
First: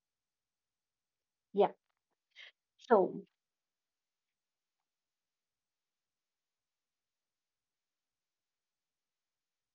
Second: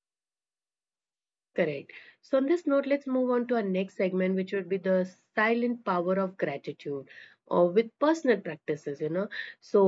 [SPEAKER 2] yeah.
[SPEAKER 1] Correct. So, on this note,
[SPEAKER 2] So,
[SPEAKER 1] let's move on to our next segment, which would be the silent power of gratitude or with personal practices, you know. So,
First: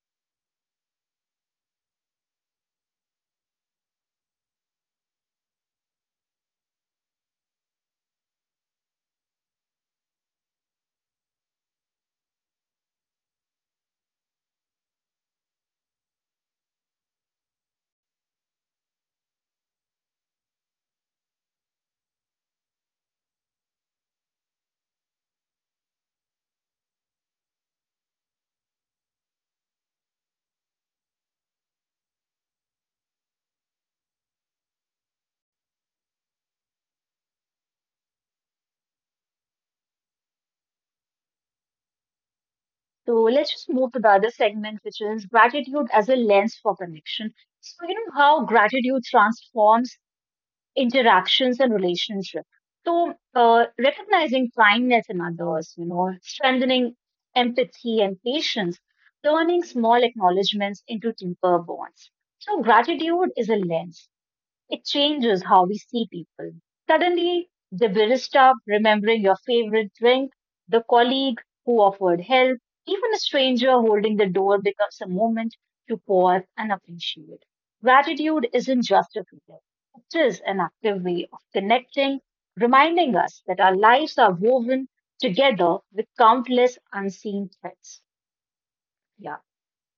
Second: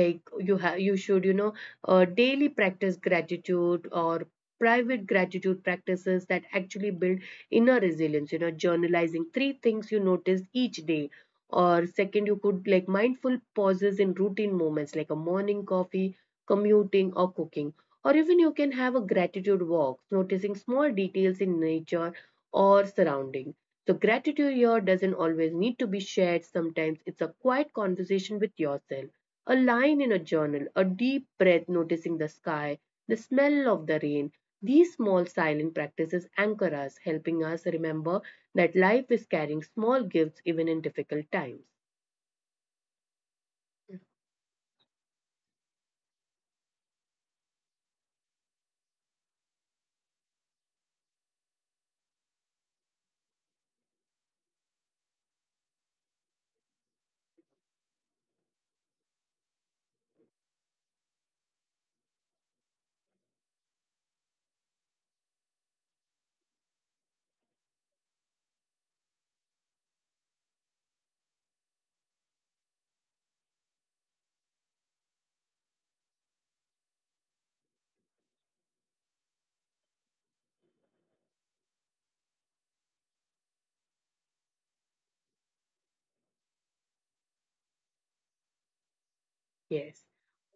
[SPEAKER 1] like you have, you should, you know, daily practice gratitude or private gratitude practices that actually build inner resilience, you know, journalizing three things you notice each day. Or second, you could like mindful pauses in routine moments like a morning coffee, commuting, or cooking, or even you can have a gratitude walk, noticing small details in nature or surrounding. So gratitude here doesn't always need to be shared. Sometimes it's a quiet conversation with yourself, a line in a journal, a deep breath noticing the sky, the smell of the rain. These small silent practices anchor us, helping us remember that life is carrying small gifts even in difficult times.
[SPEAKER 2] so let's just move to the other segment, which is gratitude as a lens for connection. So you know how gratitude transforms interactions and relationships. So, recognizing kindness in others, you know, strengthening empathy and patience, turning small acknowledgements into deeper bonds. So, gratitude is a lens. It changes how we see people. Suddenly, the barista remembering your favorite drink, the colleague who offered help, even a stranger holding the door becomes a moment to pause and appreciate. Gratitude isn't just a feeling, it is an active way of connecting, reminding us that our lives are woven together with countless unseen threads. Yeah,
[SPEAKER 1] Yes.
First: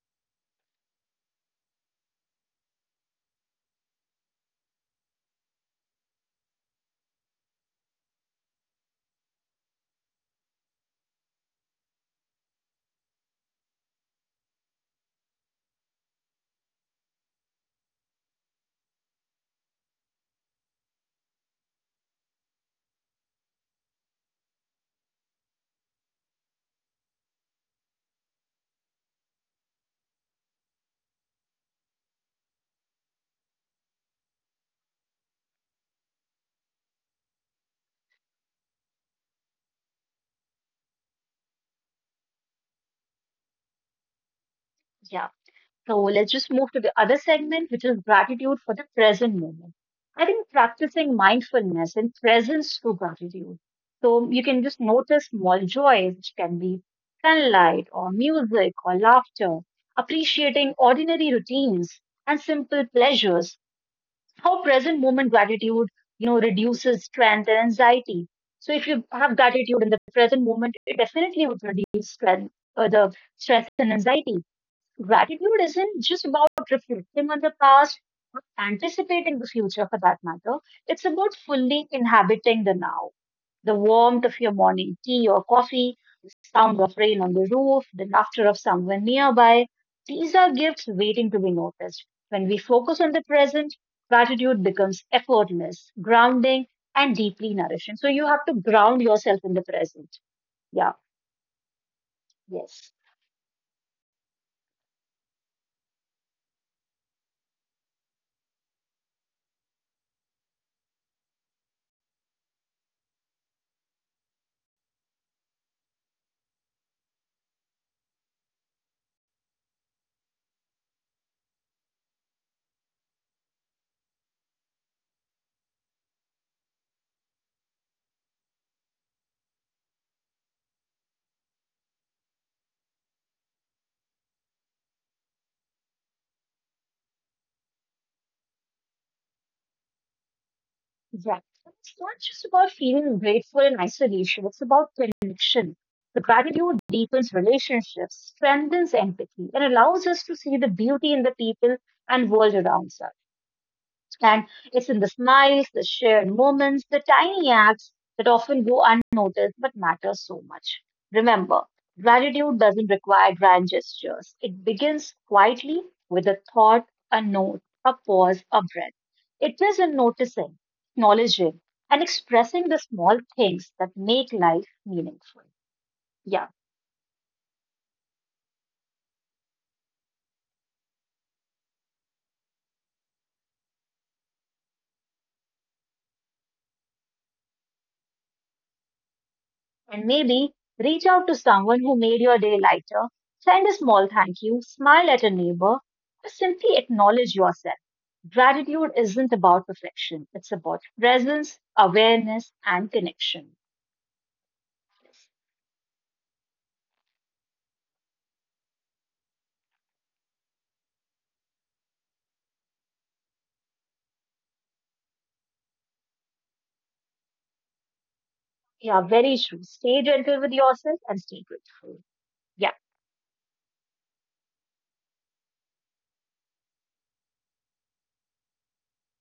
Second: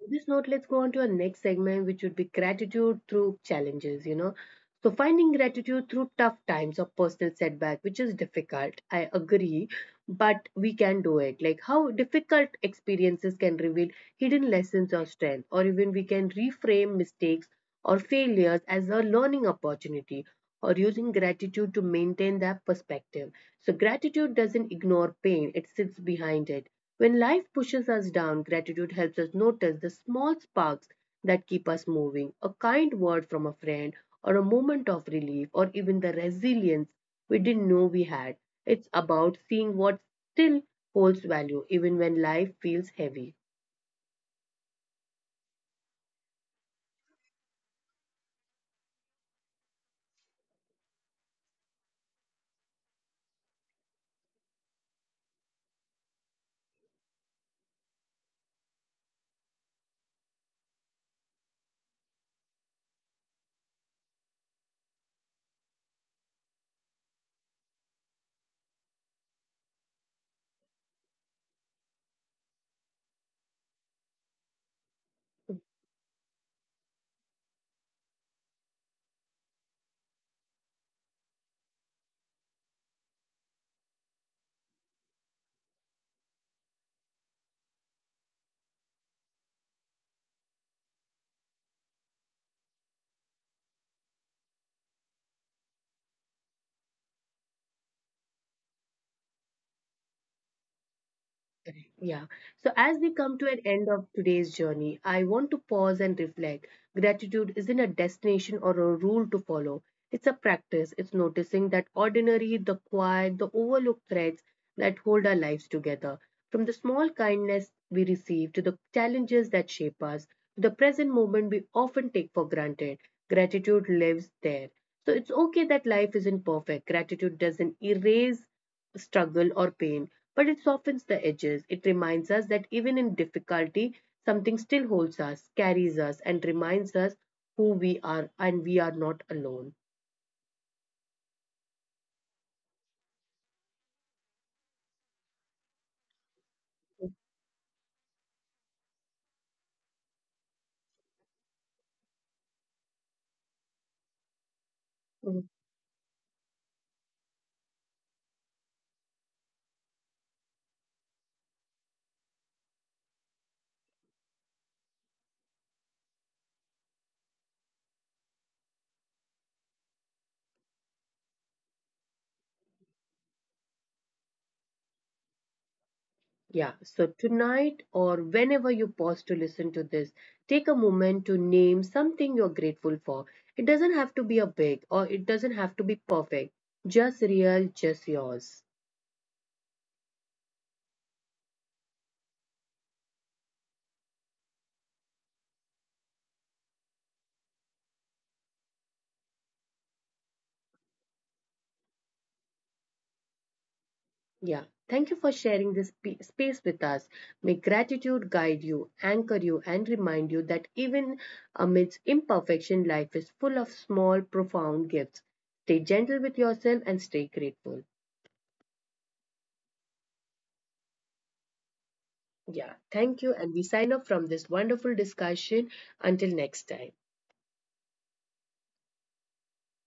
[SPEAKER 1] On this note, let's go on to our next segment, which would be gratitude through challenges, you know. So finding gratitude through tough times or personal setback, which is difficult, I agree, but we can do it. Like how difficult experiences can reveal hidden lessons or strength, or even we can reframe mistakes or failures as a learning opportunity or using gratitude to maintain that perspective. So, gratitude doesn't ignore pain, it sits behind it. When life pushes us down, gratitude helps us notice the small sparks that keep us moving a kind word from a friend, or a moment of relief, or even the resilience we didn't know we had. It's about seeing what still holds value, even when life feels heavy.
[SPEAKER 2] yeah. So let's just move to the other segment, which is gratitude for the present moment. I think practicing mindfulness and presence through gratitude. So you can just notice small joys, which can be sunlight or music or laughter, appreciating ordinary routines and simple pleasures. How present moment gratitude, you know, reduces strength and anxiety. So if you have gratitude in the present moment, it definitely would reduce strength, the stress and anxiety. Gratitude isn't just about reflecting on the past or anticipating the future for that matter. It's about fully inhabiting the now. The warmth of your morning tea or coffee, the sound of rain on the roof, the laughter of someone nearby. These are gifts waiting to be noticed. When we focus on the present, gratitude becomes effortless, grounding, and deeply nourishing. So you have to ground yourself in the present. Yeah,
[SPEAKER 1] Yeah. So as we
[SPEAKER 2] yes.
[SPEAKER 1] come to an end of today's journey, I want to pause and reflect. Gratitude isn't a destination or a rule to follow. It's a practice. It's noticing that ordinary, the quiet, the overlooked threads that hold our lives together. From the small kindness we receive to the challenges that shape us, to the present moment we often take for granted, gratitude lives there. So it's okay that life isn't perfect. Gratitude doesn't erase struggle or pain, but it softens the edges. It reminds us that even in difficulty, something still holds us, carries us, and reminds us who we are and we are not alone.
[SPEAKER 2] Yeah. It's not just about feeling grateful in isolation, it's about connection. The gratitude deepens relationships, strengthens empathy, and allows us to see the beauty in the people and world around us. And it's in the
[SPEAKER 1] Mhm.
[SPEAKER 2] smiles, the shared moments, the tiny acts that often go unnoticed but matter so much. Remember, gratitude doesn't require grand gestures. It begins quietly with a thought, a note, a pause, a breath. It is in noticing, acknowledging, and expressing the small things that make life meaningful. Yeah.
[SPEAKER 1] Yeah, so tonight or whenever you pause to listen to this, take a moment to name something you're grateful for. It doesn't have to be a big or it doesn't have to be perfect, just real, just yours.
[SPEAKER 2] And maybe reach out to someone who made your day lighter, send a small thank you, smile at a neighbor, or simply acknowledge yourself. Gratitude isn't about perfection, it's about presence, awareness, and connection.
[SPEAKER 1] Yeah. Thank you for sharing this space with us. May gratitude guide you, anchor you, and remind you that even amidst imperfection, life is full of small, profound gifts. Stay gentle with yourself and stay grateful.
[SPEAKER 2] Yeah, very true. Stay gentle with yourself and stay grateful.
[SPEAKER 1] Yeah.
[SPEAKER 2] Yeah.
[SPEAKER 1] Thank you. And we sign off from this wonderful discussion. Until next time.